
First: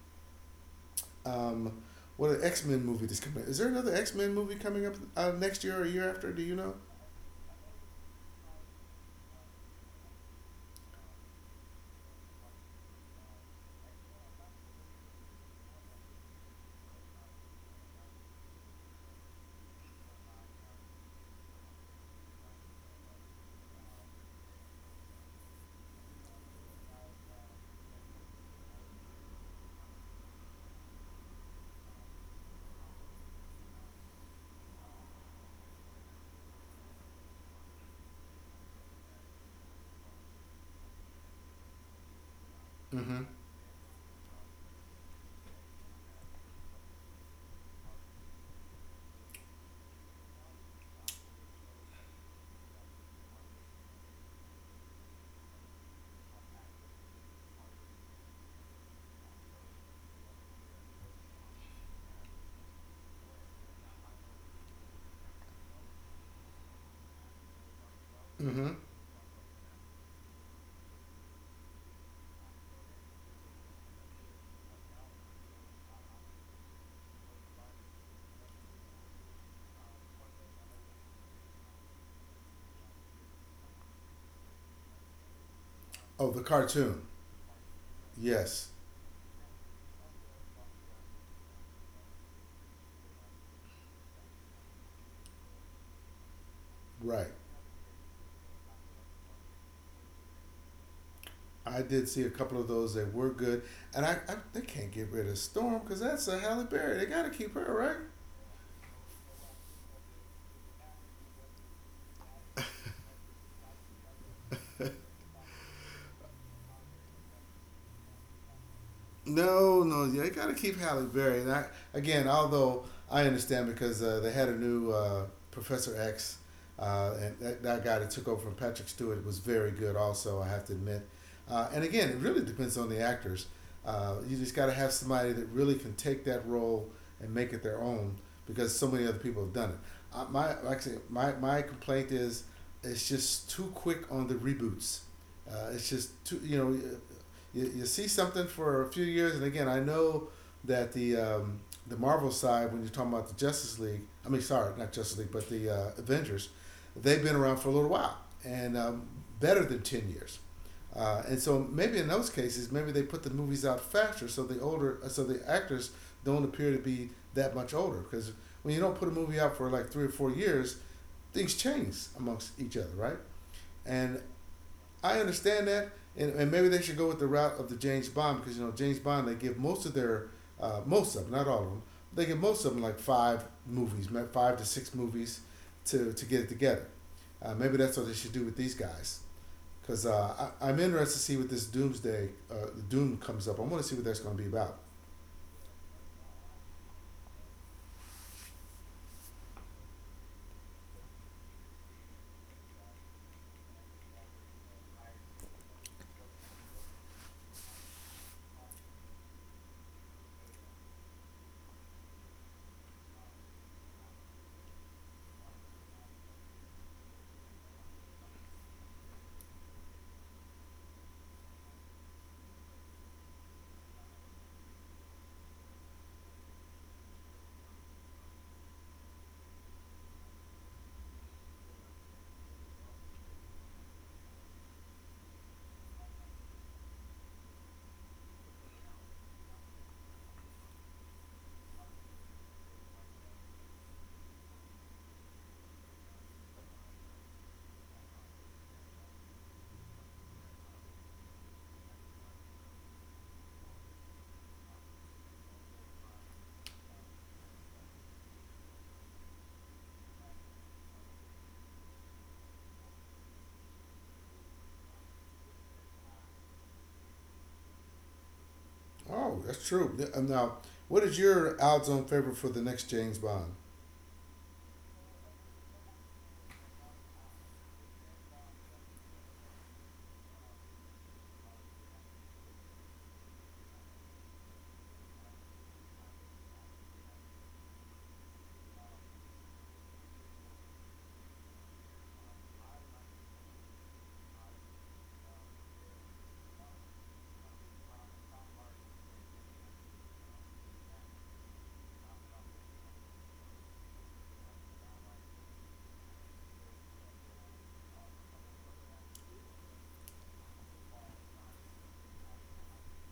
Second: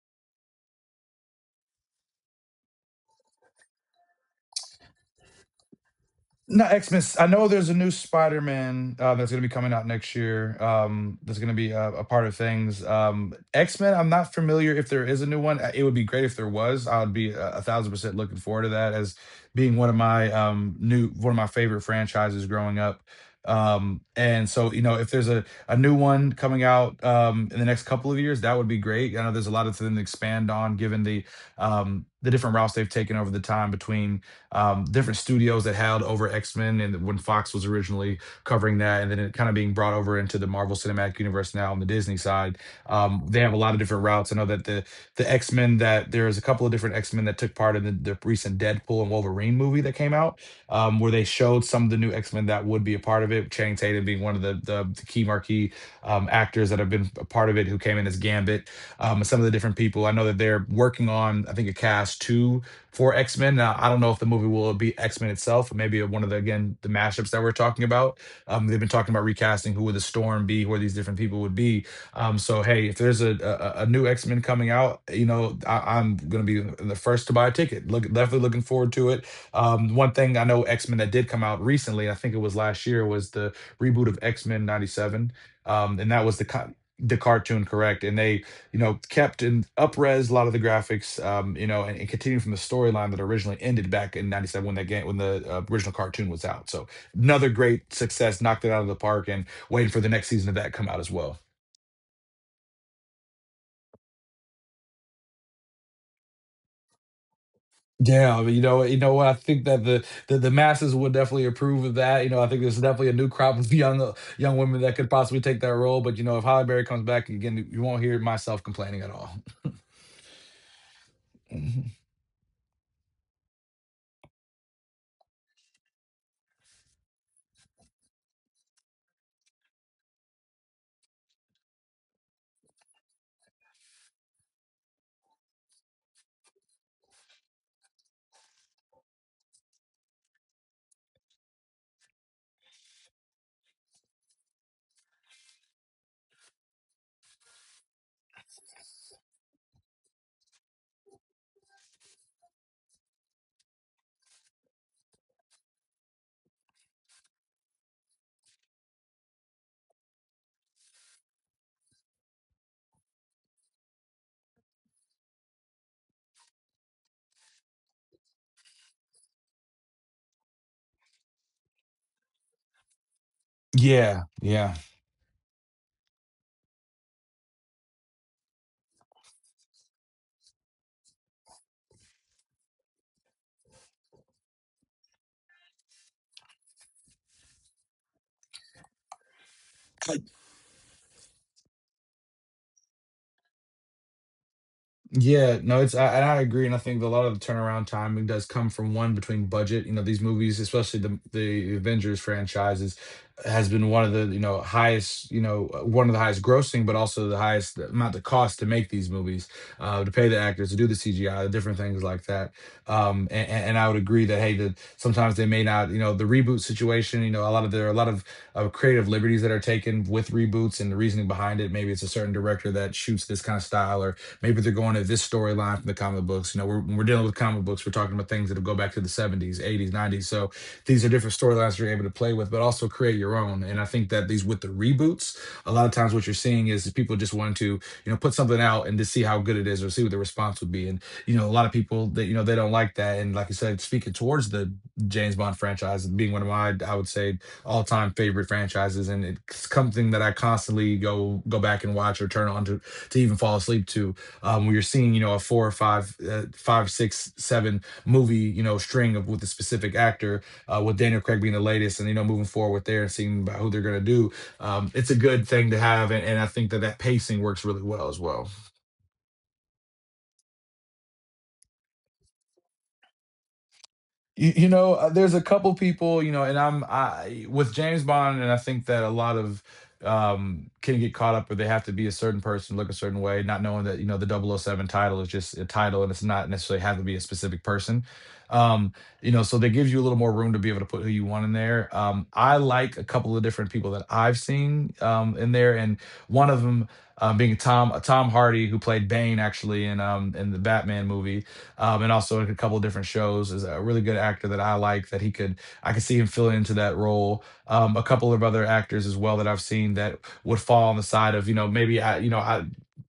S1: um what an X Men movie that's coming? Is there another X Men movie coming up next year or a year after? Do you know?
S2: Not Xmas. I know there's a new Spider-Man that's going to be coming out next year. That's going to be a part of things. X-Men. I'm not familiar if there is a new one. It would be great if there was. I would be a 1000% looking forward to that as being one of my new one of my favorite franchises growing up. And so you know, if there's a new one coming out in the next couple of years, that would be great. I know there's a lot of them to expand on, given the different routes they've taken over the time between different studios that held over X Men and when Fox was originally covering that, and then it kind of being brought over into the Marvel Cinematic Universe now on the Disney side.
S1: Mm-hmm.
S2: They have a lot of different routes. I know that the X Men that there is a couple of different X Men that took part in the recent Deadpool and Wolverine movie that came out, where they showed some of the new X Men that would be a part of it. Channing Tatum being one of the key marquee actors that have been a part of it, who came in as Gambit, and some of the different people. I know that they're working on, I think, a cast two for X Men. Now, I don't know if the movie will be X Men itself, or maybe one of the again the mashups that we're talking about.
S1: Mm-hmm.
S2: They've been talking about recasting who would the Storm be, who are these different people would be. So hey, if there's a new X Men coming out, you know I'm gonna be the first to buy a ticket. Look, definitely looking forward to it. One thing I know X Men that did come out recently, I think it was last year, was the reboot of X Men '97, and
S1: Oh,
S2: that
S1: the
S2: was
S1: cartoon.
S2: the cartoon correct, and they
S1: Yes,
S2: you know, kept in upres a lot of the graphics, you know, and continuing from the storyline that originally ended back in '97 when that game, when the original cartoon was out. So
S1: right.
S2: another great success, knocked it out of the park, and waiting for the next season of that to come out as well.
S1: I did see a couple of those that were good, and I they can't get rid of Storm because that's a Halle Berry. They got to keep her, right?
S2: Yeah, you know what? I think that the masses would definitely approve of that. You know, I think there's definitely a new crop of young women that could possibly take that role. But you know, if Holly Berry comes back again, you won't hear myself complaining at all.
S1: No, no, yeah, you got to keep Halle Berry. And again, although I understand because they had a new Professor X, and that guy that took over from Patrick Stewart was very good. Also, I have to admit. And again, it really depends on the actors. You just got to have somebody that really can take that role and make it their own because so many other people have done it. My actually, my complaint is it's just too quick on the reboots. It's just too, you see something for a few years, and again, I know that the Marvel side, when you're talking about the Justice League, I mean, sorry, not Justice League, but the Avengers, they've been around for a little while and, better than 10 years. And so maybe in those cases, maybe they put the movies out faster, so so the actors don't appear to be that much older. Because when you don't put a movie out for like 3 or 4 years, things change amongst each other, right? And
S2: Yeah, yeah.
S1: I understand that, and maybe they should go with the route of the James Bond because you know James Bond they give most of them, not all of them, they give most of them like five movies, five to six movies to get it together. Maybe that's what they should do with these guys because I am interested to see what this Doom comes up. I want to see what that's going to be about.
S2: Yeah, no, it's I, and I agree, and I think a lot of the turnaround time does come from one between budget. You know, these movies, especially the Avengers franchises, has been one of the you know highest you know one of the highest grossing, but also the highest amount of cost to make these movies, to pay the actors, to do the CGI, the different things like that. And I would agree that hey, that sometimes they may not, you know, the reboot situation. You know, a lot of there are a lot of creative liberties that are taken with reboots and the reasoning behind it. Maybe it's a certain director that shoots this kind of style, or maybe they're going to this storyline from the comic books. When we're dealing with comic books, we're talking about things that'll go back to the 70s, 80s, 90s. So these are different storylines you're able to play with, but also create your own. And I think that these with the reboots, a lot of times what you're seeing is people just wanting to, you know, put something out and to see how good it is or see what the response would be. And you know, a lot of people that you know they don't like that. And like I said, speaking towards the James Bond franchise being one of my, I would say, all time favorite franchises, and it's something that I constantly go back and watch or turn on to even fall asleep to. We are seeing you know a four or five, five, six, seven movie you know string of with a specific actor, with Daniel Craig being the latest, and you know moving forward with there and seeing about who they're gonna do. It's a good thing to have, and I think that that pacing works really well as well.
S1: Oh, that's true. Now, what is your Al's own favorite for the next James Bond?
S2: You know, there's a couple people, you know, and I'm I with James Bond, and I think that a lot of can get caught up where they have to be a certain person, look a certain way, not knowing that, you know, the double oh 007 title is just a title and it's not necessarily have to be a specific person. Um, you know, so that gives you a little more room to be able to put who you want in there. I like a couple of different people that I've seen in there, and one of them being Tom Hardy, who played Bane actually in the Batman movie and also in a couple of different shows. Is a really good actor that I like that he could I could see him filling into that role. A couple of other actors as well that I've seen that would fall on the side of you know maybe I you know I.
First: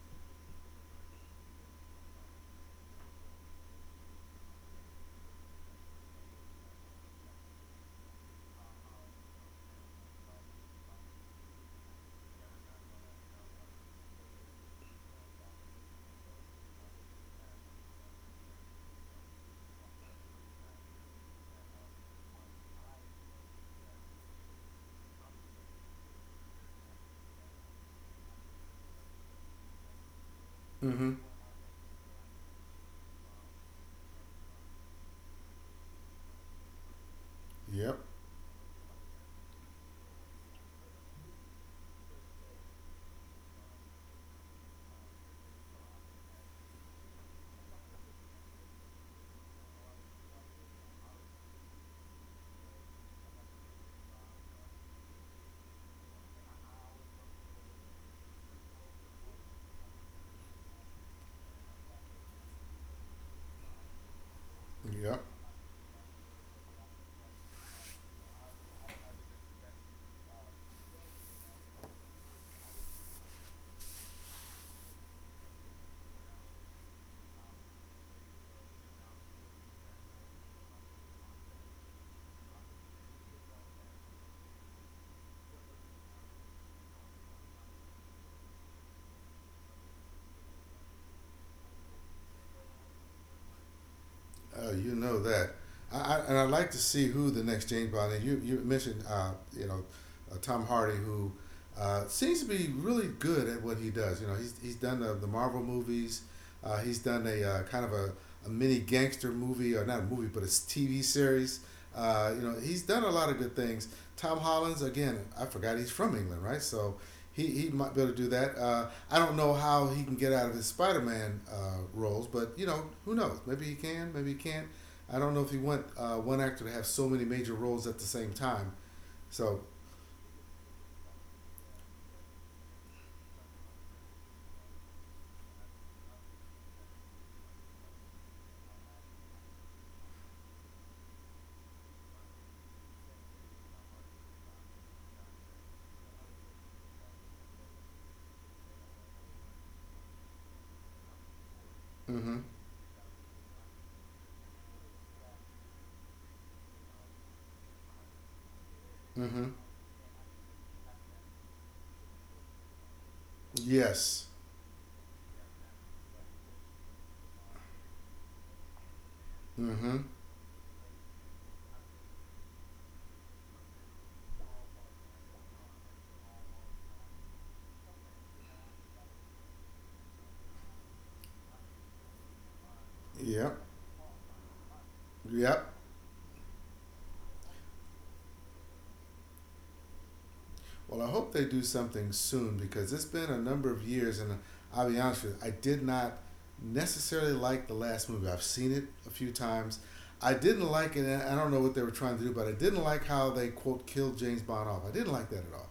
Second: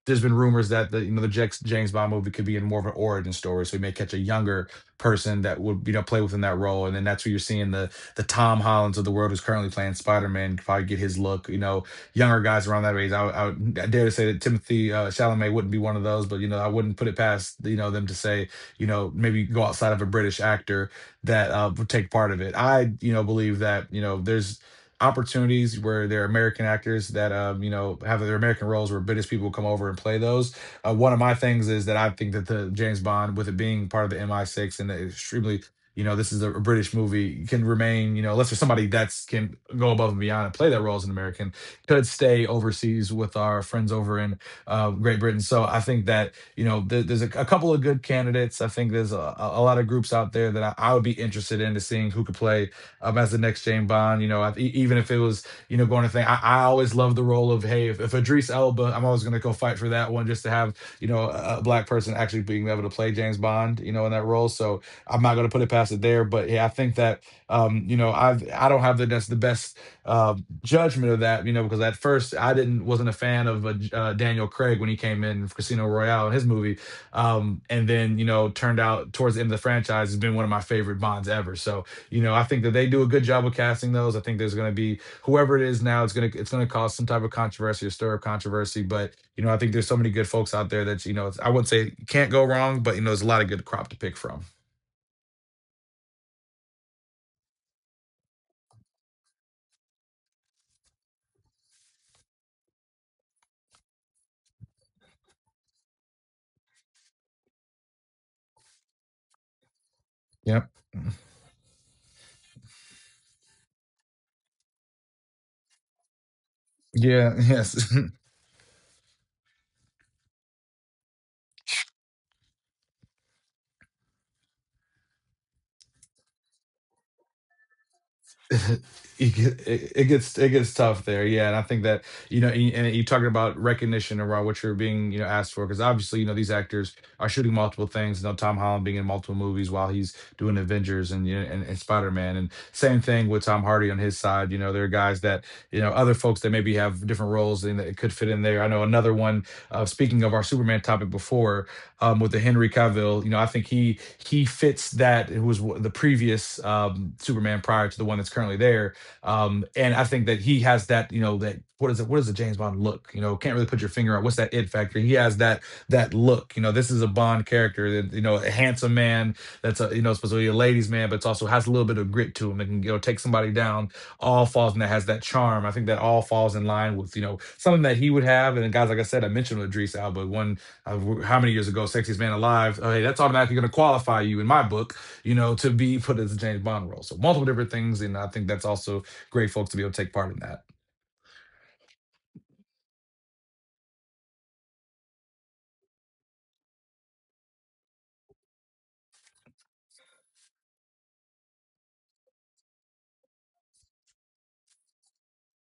S2: There's been rumors that the you know James Bond movie could be in more of an origin story, so we may catch a younger person that would you know play within that role, and then that's where you're seeing the Tom Hollands of the world who's currently playing Spider Man probably get his look. You know, younger guys around that age. I dare to say that Timothy Chalamet wouldn't be one of those, but you know, I wouldn't put it past you know them to say you know, maybe go outside of a British actor that would take part of it. I believe that, there's opportunities where there are American actors that, have their American roles where British people come over and play those. One
S1: Mm-hmm.
S2: of my things is that I think that the James Bond, with it being part of the MI6 and the extremely this is a British movie can
S1: Yep,
S2: remain, unless there's somebody that's can go above and beyond and play that role as an American, could stay overseas with our friends over in Great Britain. So I think that there's a couple of good candidates. I think there's a lot of groups out there that I would be interested in to seeing who could play as the next James Bond. Even if it was, going to think, I always love the role of, hey, if Idris Elba, I'm always going to go fight for that one just to have, a black person actually being able to play James Bond, in that role. So
S1: yep.
S2: I'm not going to put it past it there. But yeah, I think that, I don't have that's the best um, judgment of that, because at first I didn't wasn't a fan of Daniel Craig when he came in for Casino Royale in his movie, and then turned out towards the end of the franchise has been one of my favorite Bonds ever. So I think that they do a good job of casting those. I think there's going to be whoever it is now, it's gonna cause some type of controversy or stir up controversy. But I think there's so many good folks out there that it's, I wouldn't say can't go wrong, but there's a lot of good crop to pick from.
S1: Oh, you know that. I and I'd like to see who the next James Bond. And you mentioned you know Tom Hardy who seems to be really good at what he does. You know, he's done the Marvel movies. He's done a kind of a mini gangster movie, or not a movie, but a
S2: Yep.
S1: TV series. He's done a lot of good things. Tom Hollands, again, I forgot he's from England, right? So
S2: Yeah.
S1: he might be
S2: Yes.
S1: able to do that. I don't know how he can get out of his Spider Man roles, but you know who knows? Maybe he can, maybe he can't. I don't know if you want one actor to have so many major roles at the same time. So,
S2: It gets it gets tough there, yeah. And I think that and you talking about recognition around what you're being, asked for, because obviously these actors are shooting multiple things, Tom Holland being in multiple movies while he's doing Avengers and and Spider-Man, and same thing with Tom Hardy on his side. You know, there are guys that other folks that maybe have different roles and that could fit in there. I know another one, speaking of our Superman topic before,
S1: mm-hmm,
S2: with the Henry Cavill, I think he fits that. It was the previous Superman prior to the one that's currently there.
S1: mm-hmm,
S2: And I think that he has that, that, what is it? What is the James Bond look? You know, can't really put your finger
S1: yes,
S2: on what's that it factor. He has that that look. You know, this is a Bond character that, a handsome man that's
S1: mm-hmm,
S2: a, supposed to be a ladies' man, but it's also has a little bit of grit to him that can, take somebody down. All falls, and that has that charm. I think that all falls in line with something that he would have. And guys, like I said, I mentioned with Idris Alba, one uh, how many years ago, Sexiest Man Alive. Oh, hey, that's
S1: yep,
S2: automatically going to qualify you in my book,
S1: yep.
S2: to be put as a James Bond role. So multiple different things, and I think that's also great, folks, to be able to take part in that.
S1: Well, I hope they do something soon because it's been a number of years, and I'll be honest with you, I did not necessarily like the last movie. I've seen it a few times. I didn't like it. I don't know what they were trying to do, but I didn't like how they quote killed James Bond off. I didn't like that at all.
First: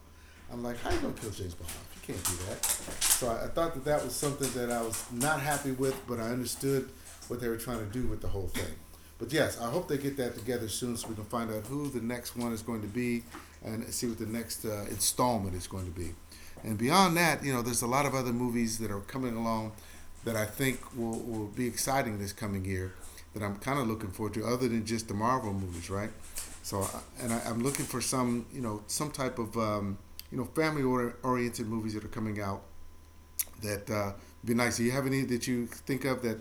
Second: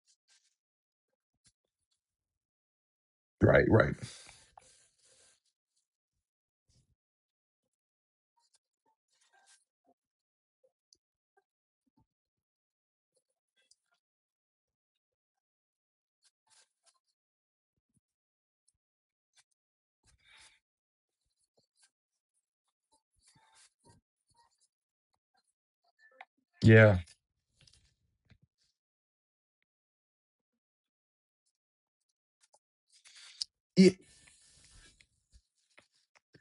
S1: I'm like, how are you gonna kill James Bond off? You can't do that. So I
S2: Right,
S1: thought that
S2: right.
S1: that was something that I was not happy with, but I understood what they were trying to do with the whole thing. But yes, I hope they get that together soon so we can find out who the next one is going to be and see what the next installment is going to be. And beyond that, you know, there's a lot of other movies that are coming along that I think will be exciting this coming year that I'm kind of looking forward to, other than just the Marvel movies, right? So,
S2: Yeah.
S1: and I'm looking for some, type of, family oriented movies that are coming out that
S2: Y-
S1: be nice. Do you have any that you think of that?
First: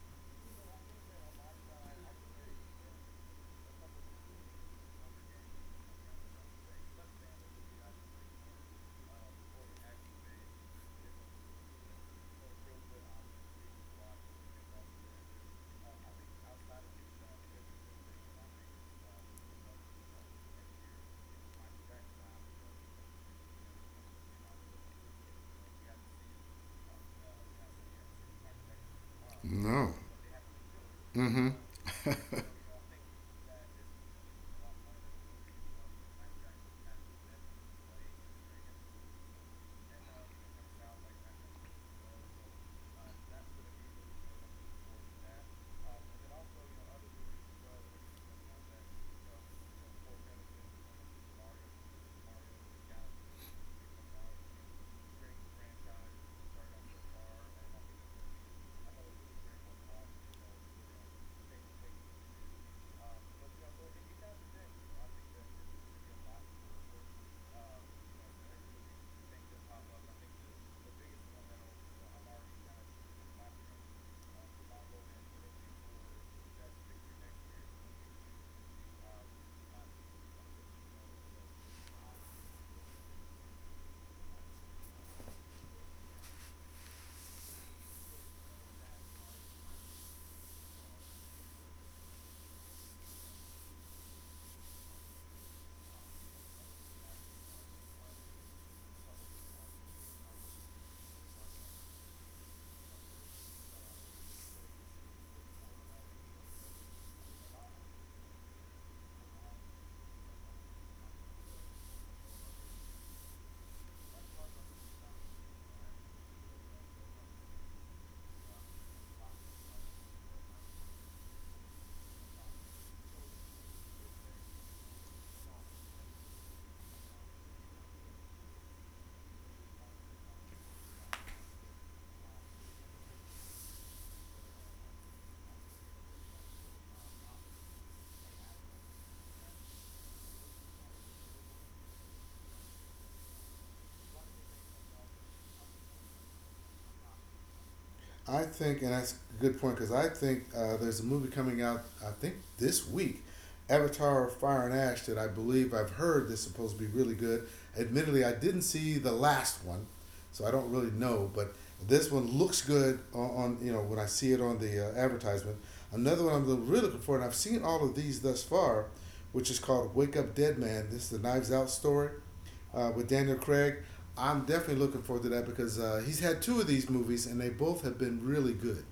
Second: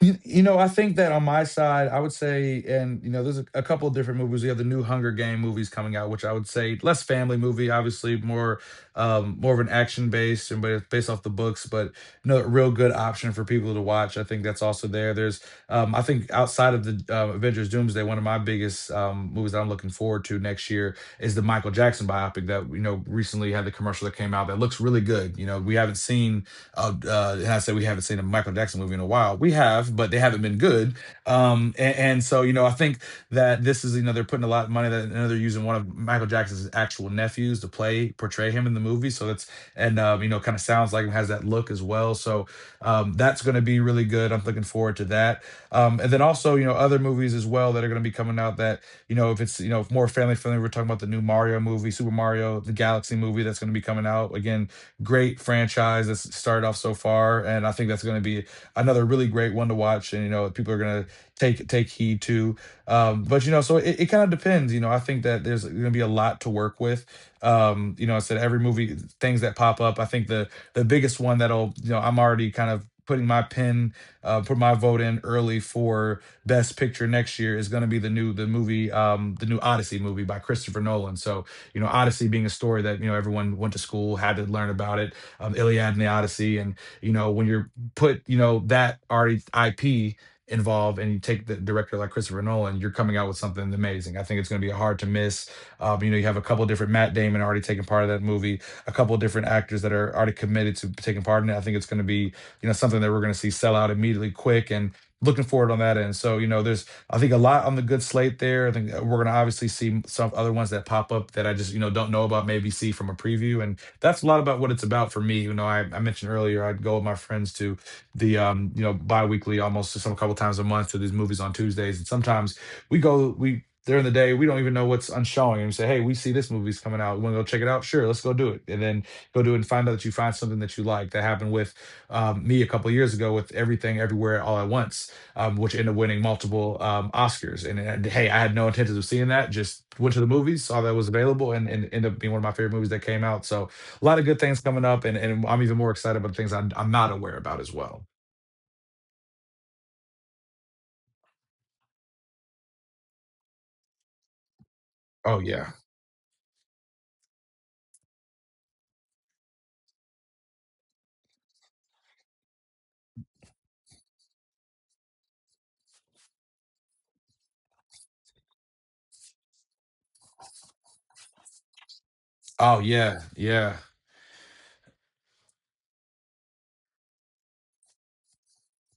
S2: you know, I think that on my side, I would say, and there's a couple of different movies. We have the new Hunger Game movies coming out, which I would say less family movie, obviously more more of an action based, and but based off the books, but no real good option for people to watch. I think that's also there. There's I think outside of the Avengers Doomsday, one of my biggest movies that I'm looking forward to next year is the Michael Jackson biopic that, recently had the commercial that came out that looks really good. You know, we haven't seen and I say we haven't seen a Michael Jackson movie in a while. We have,
S1: No.
S2: but they haven't been good.
S1: Mm-hmm.
S2: And so you know, I think that this is, they're putting a lot of money that, and they're using one of Michael Jackson's actual nephews to play portray him in the movie. So that's and you know kind of sounds like him, has that look as well. So that's going to be really good. I'm looking forward to that. And then also you know other movies as well that are going to be coming out, that if it's more family friendly. We're talking about the new Mario movie, Super Mario the Galaxy movie, that's going to be coming out again. Great franchise that's started off so far, and I think that's going to be another really great one to watch. And you know people are going to take heed to. But you know, so it kind of depends. You know, I think that there's going to be a lot to work with. You know, I said every movie things that pop up. I think the biggest one that'll, I'm already kind of putting my pin, put my vote in early for best picture next year is going to be the new the movie the new Odyssey movie by Christopher Nolan. So you know Odyssey being a story that, everyone went to school had to learn about it, Iliad and the Odyssey, and when you're put that already IP involved, and you take the director like Christopher Nolan, you're coming out with something amazing. I think it's going to be hard to miss. You know, you have a couple of different, Matt Damon already taking part of that movie, a couple of different actors that are already committed to taking part in it. I think it's going to be, something that we're going to see sell out immediately, quick, and looking forward on that end. So you know, there's I think a lot on the good slate there. I think we're going to obviously see some other ones that pop up that I just don't know about, maybe see from a preview, and that's a lot about what it's about for me. You know, I mentioned earlier I'd go with my friends to the you know biweekly almost, some, a couple times a month, to these movies on Tuesdays, and sometimes we during the day, we don't even know what's on showing. And we say, hey, we see this movie's coming out. You want to go check it out? Sure, let's go do it. And then go do it and find out that you find something that you like. That happened with me a couple of years ago with Everything Everywhere All at Once, which ended up winning multiple Oscars. And hey, I had no intentions of seeing that. Just went to the movies, saw that was available, and ended up being one of my favorite movies that came out. So a lot of good things coming up, and I'm even more excited about the things I'm not aware about as well.
S1: I think, and that's a good point because I think there's a movie coming out. I think this week, Avatar: Fire and Ash, that I
S2: Oh yeah.
S1: believe I've heard is supposed to be really good. Admittedly, I didn't see the last one, so I don't really know. But this one looks good on you know when I see it on the advertisement. Another one I'm really looking for, and I've seen all of these thus far, which is called Wake Up Dead Man. This is the Knives Out story,
S2: Oh
S1: with
S2: yeah,
S1: Daniel
S2: yeah.
S1: Craig. I'm definitely looking forward to that because he's had two of these movies and they both have been really good,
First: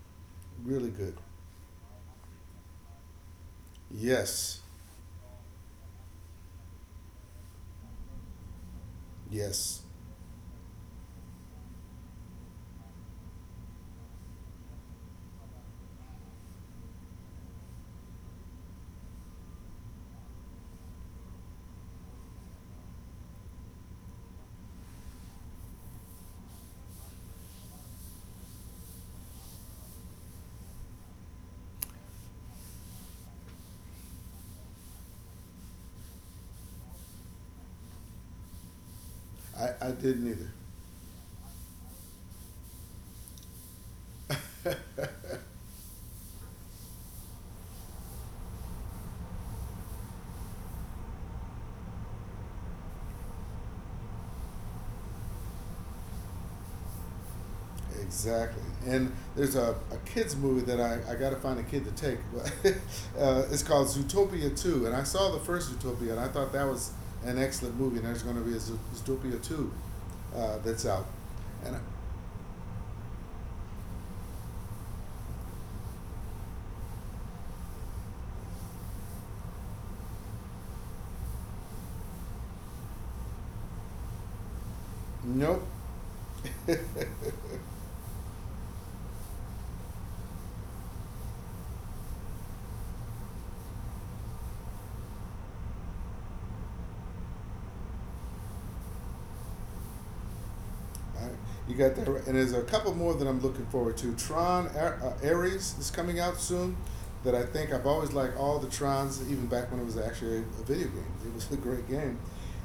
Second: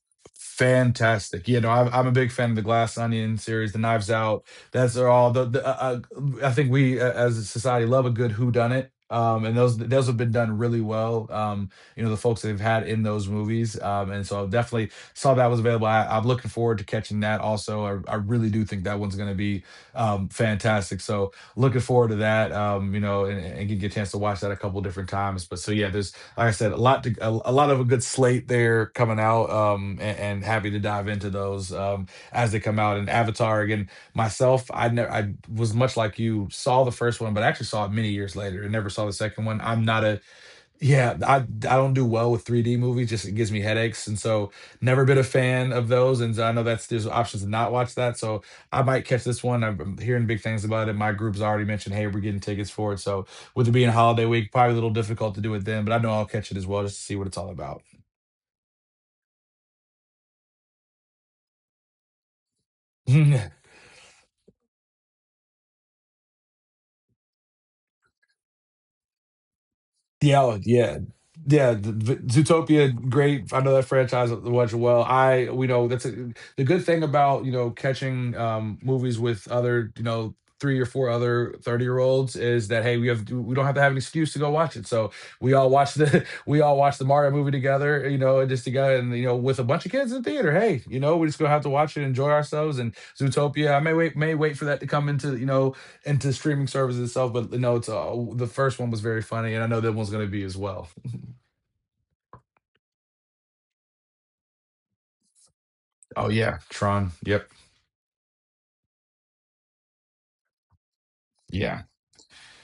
S1: really good.
S2: Fantastic. You know, I'm a big fan of the Glass Onion series, the Knives Out.
S1: Yes,
S2: That's are all the I think we as a society love a good whodunit. And
S1: yes,
S2: those have been done really well. You know, the folks that they've had in those movies. And so I definitely saw that was available. I'm looking forward to catching that also. I really do think that one's going to be fantastic. So looking forward to that. You know, and can get a chance to watch that a couple different times. But so yeah, there's like I said, a lot to a lot of a good slate there coming out. And happy to dive into those as they come out. And Avatar again, myself, I never I was much like you, saw the first one, but I actually saw it many years later and never saw the second one.
S1: I,
S2: I'm
S1: I
S2: not a
S1: didn't either.
S2: yeah, I don't do well with 3D movies. Just it gives me headaches, and so never been a fan of those. And so I know that's there's options to not watch that. So I might catch this one. I'm hearing big things about it. My group's already mentioned, hey, we're getting tickets for it. So with it being holiday week, probably a little difficult to do it then, but I know I'll catch it as well just to see what it's all about.
S1: Exactly. And there's a kids movie that I got to find a kid to take. It's called Zootopia 2. And I saw the first Zootopia and I thought that was an excellent movie. And there's going to be a Zootopia 2,
S2: Yeah, oh,
S1: that's
S2: yeah,
S1: out.
S2: yeah.
S1: And I,
S2: The Zootopia, great. I know that franchise watch well. I, we know that's a, the good thing about catching movies with other three or four other 30-year olds is that hey we don't have to have an excuse to go watch it. So we
S1: nope.
S2: all watch the we all watch the Mario movie together, and just together and with a bunch of kids in the theater. Hey, we're just gonna have to watch it, enjoy ourselves, and Zootopia. I may wait for that to come into into streaming services itself, but no, it's the first one was very funny, and I know that one's gonna be as well.
S1: Alright. You got that, right. And there's a couple more that I'm looking forward to. Tron Ares is coming
S2: Oh
S1: out
S2: yeah,
S1: soon.
S2: Tron.
S1: That I
S2: Yep.
S1: think I've always liked all the Trons, even back when it was actually a video game. It was a
S2: Yeah.
S1: great game.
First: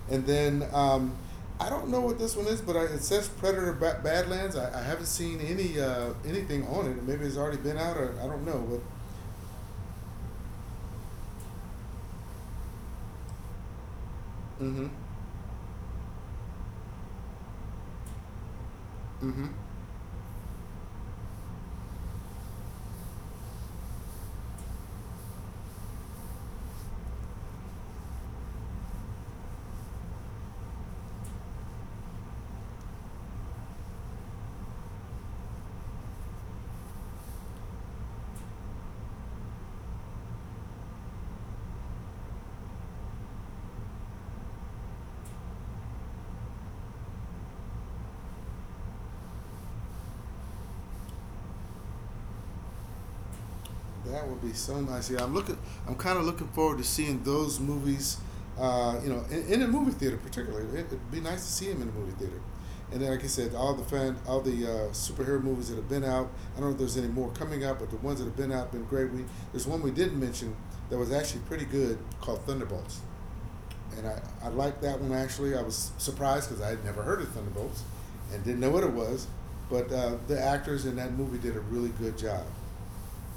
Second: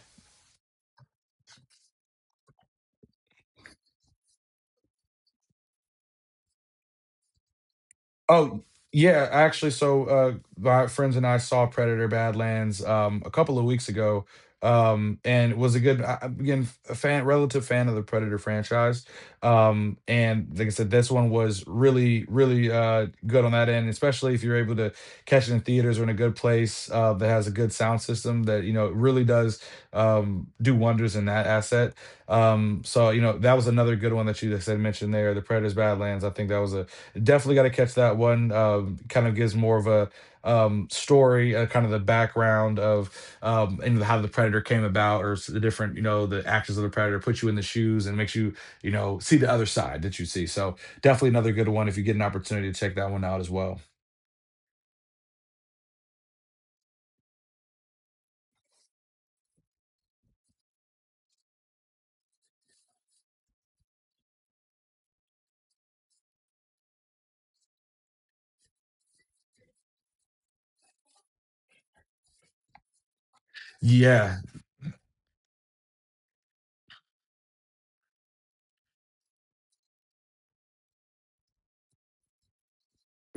S1: And then, I don't know what this one is, but it says Predator Badlands. I haven't seen anything on it. Maybe it's already been out, or I don't
S2: Oh,
S1: know.
S2: yeah, actually, so my friends and I saw Predator Badlands a couple of weeks ago.
S1: But mm-hmm,
S2: And it was I'm again a fan relative fan of the Predator franchise.
S1: mm-hmm.
S2: And like I said this one was really good on that end, especially if you're able to catch it in theaters or in a good place that has a good sound system that it really does do wonders in that asset. So that was another good one that you just had mentioned there, the Predators Badlands. I think that was a definitely got to catch that one. Kind of gives more of a story, kind of the background of and how the Predator came about, or the different, the actions of the Predator puts you in the shoes and makes you, see the other side that you see. So definitely another good one if you get an opportunity to check that one out as well.
S1: That would be so nice. Yeah, I'm looking. I'm kind of looking forward to seeing those movies. In a movie theater, particularly, it'd be nice to see him in a movie theater. And then, like I said, all the superhero movies that have been out. I don't know if there's any more coming out, but the ones that have been out have been great. We There's one we didn't mention that was actually pretty good called Thunderbolts, and I
S2: Yeah,
S1: I liked that one actually. I was surprised because I had never heard of Thunderbolts, and didn't know what it was, but the actors in that movie did a really good job.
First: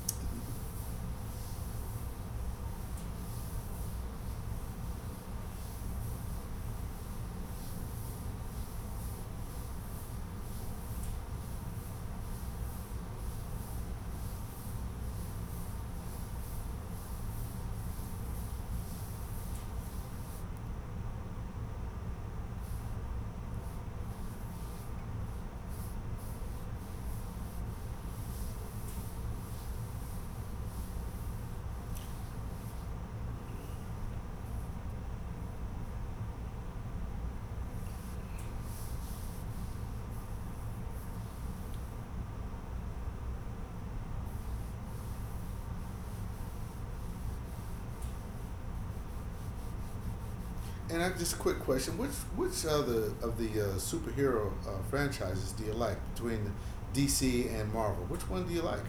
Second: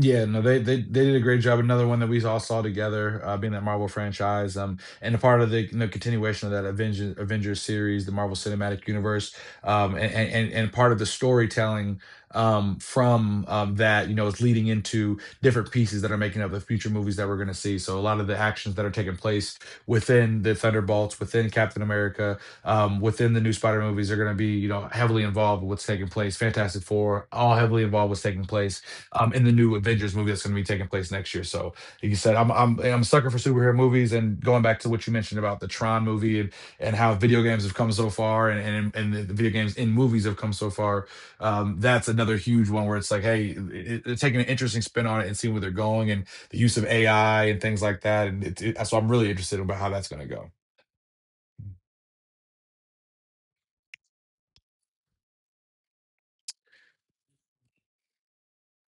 S2: Yeah, no, they did a great job. Another one that we all saw together, being that Marvel franchise, and a part of the continuation of that Avengers series, the Marvel Cinematic Universe, and part of the storytelling from that is leading into different pieces that are making up the future movies that we're going to see. So a lot of the actions that are taking place within the thunderbolts, within captain america, within the new spider movies are going to be heavily involved with what's taking place, fantastic four, all heavily involved with what's taking place in the new Avengers movie that's going to be taking place next year. So, like you said, I'm a sucker for superhero movies, and going back to what you mentioned about the Tron movie, and how video games have come so far, and the video games in movies have come so far. That's another huge one where it's like, hey, taking an interesting spin on it and seeing where they're going, and the use of AI and things like that. So, I'm really interested about how that's going to go.
S1: And I just a quick question: Which other of the superhero franchises do you like between DC and Marvel? Which one do you like?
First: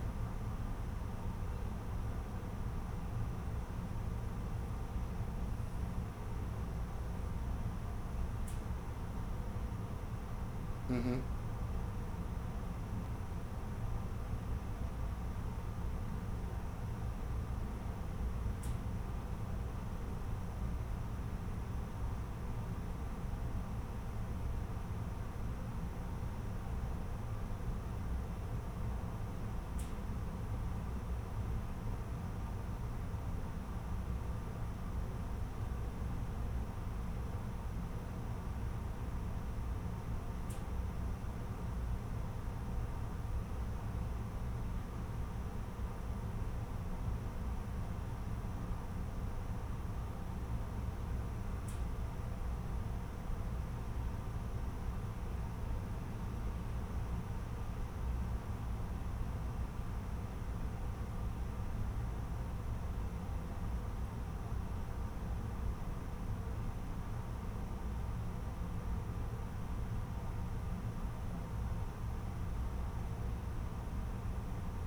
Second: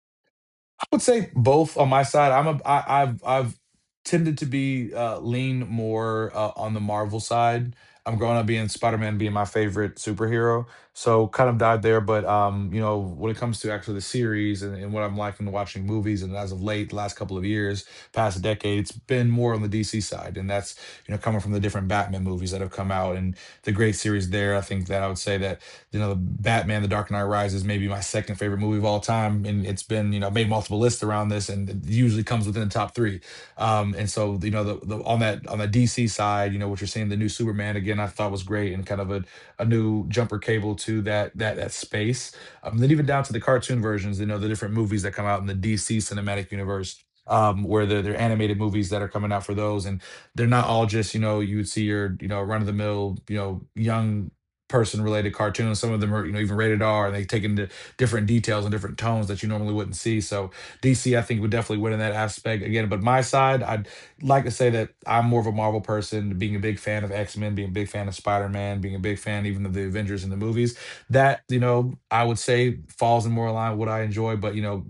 S2: I would say both on my side. I'm a I, I've tended to be lean more on the Marvel side. I'm growing up being Spider-Man being my favorite superhero,
S1: Mm-hmm.
S2: so kind of died there. But when it comes to actually the series, and what I'm liking watching movies, and as of late, the last couple of years, past decade, it's been more on the DC side, and that's coming from the different Batman movies that have come out and the great series there. I think that I would say that Batman, The Dark Knight Rises, maybe my second favorite movie of all time, and it's been made multiple lists around this, and it usually comes within the top three. And so the on that on the DC side, what you're seeing the new Superman again, I thought was great, and kind of a new jumper cable to that space. Then even down to the cartoon versions, the different movies that come out in the DC cinematic universe. Where they're animated movies that are coming out for those, and they're not all just you would see your run of the mill young person related cartoons. Some of them are, even rated R and they take into different details and different tones that you normally wouldn't see. So DC, I think, would definitely win in that aspect again. But my side, I'd like to say that I'm more of a Marvel person, being a big fan of X Men, being a big fan of Spider Man, being a big fan even of the Avengers in the movies. That, I would say falls in more line with what I enjoy. But,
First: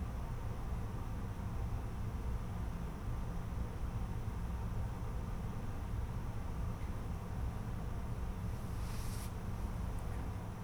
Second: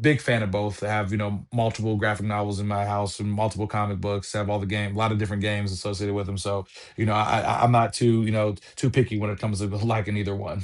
S2: big fan of both. I have, multiple graphic novels in my house and multiple comic books. I have a lot of different games associated with them. So, I'm not too too picky when it comes to liking either one.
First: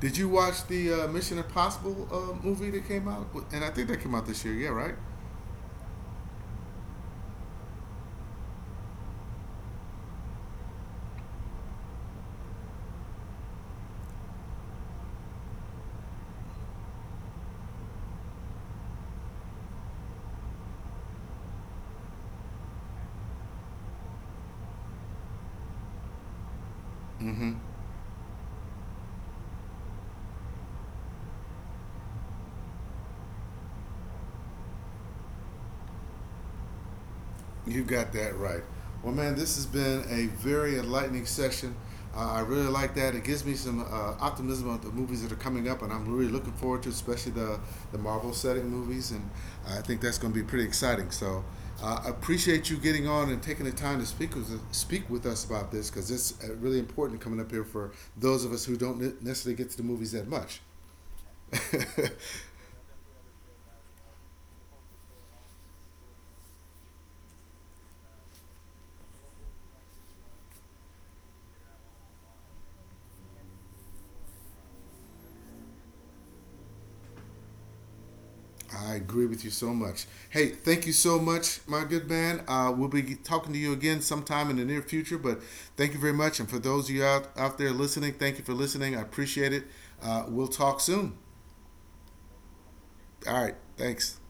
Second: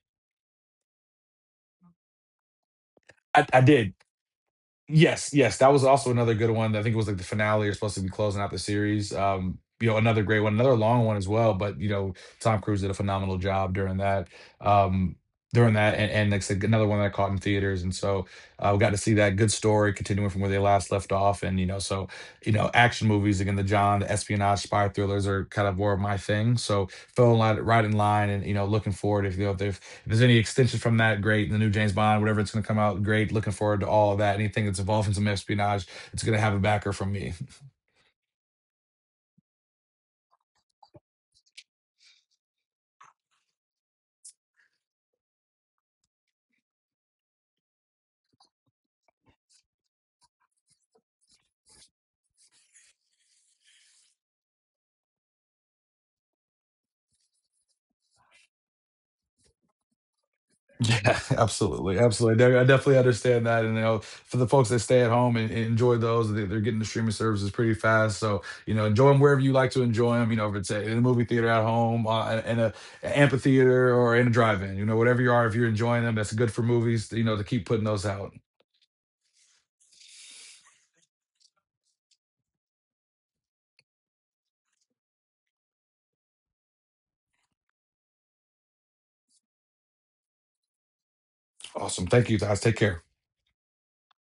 S1: Did you watch the Mission Impossible movie that came out?
S2: I
S1: And I think
S2: did.
S1: that came out this year. Yeah, right.
S2: Yes, yes, that was also another good one. I think it was like the finale, or supposed to be closing out the series. Another great one, another long one as well. But Tom Cruise did a phenomenal job during that. Um, during that, and It's like I said, another one that I caught in theaters, and so we got to see that good story continuing from where they last left off. And so action movies again, the espionage, spy thrillers are kind of more of my thing. So fell in
S1: Mm-hmm.
S2: line, right in line, and looking forward if you know if there's any extension from that, great. And the new James Bond, whatever it's going to come out, great. Looking forward to all of that. Anything that's involved in some espionage, it's going to have a backer from me.
S1: You got that right. Well, man, this has been a very enlightening session. I really like that. It gives me some, optimism about the movies that are coming up, and I'm really looking forward to, especially the Marvel setting movies, and I think that's going to be pretty exciting. So, I appreciate you getting on and taking the time to speak with us about this because it's really important coming up here for those of us who don't necessarily get to the movies that much.
S2: Yeah, absolutely, absolutely. I definitely understand that. And for the folks that stay at home and enjoy those, are getting the streaming services pretty fast. So enjoy them wherever you like to enjoy them. If it's in a movie theater at home, in a an amphitheater, or in a drive-in, whatever you are, if you're enjoying them, that's good for movies. To keep putting those out.
S1: I agree with you so much. Hey, thank you so much, my good man. We'll be talking to you again sometime in the near future, but thank you very much. And for those of you out there listening, thank you for listening. I appreciate it. We'll talk soon.
S2: Awesome. Thank you guys. Take care.
S1: All right. Thanks.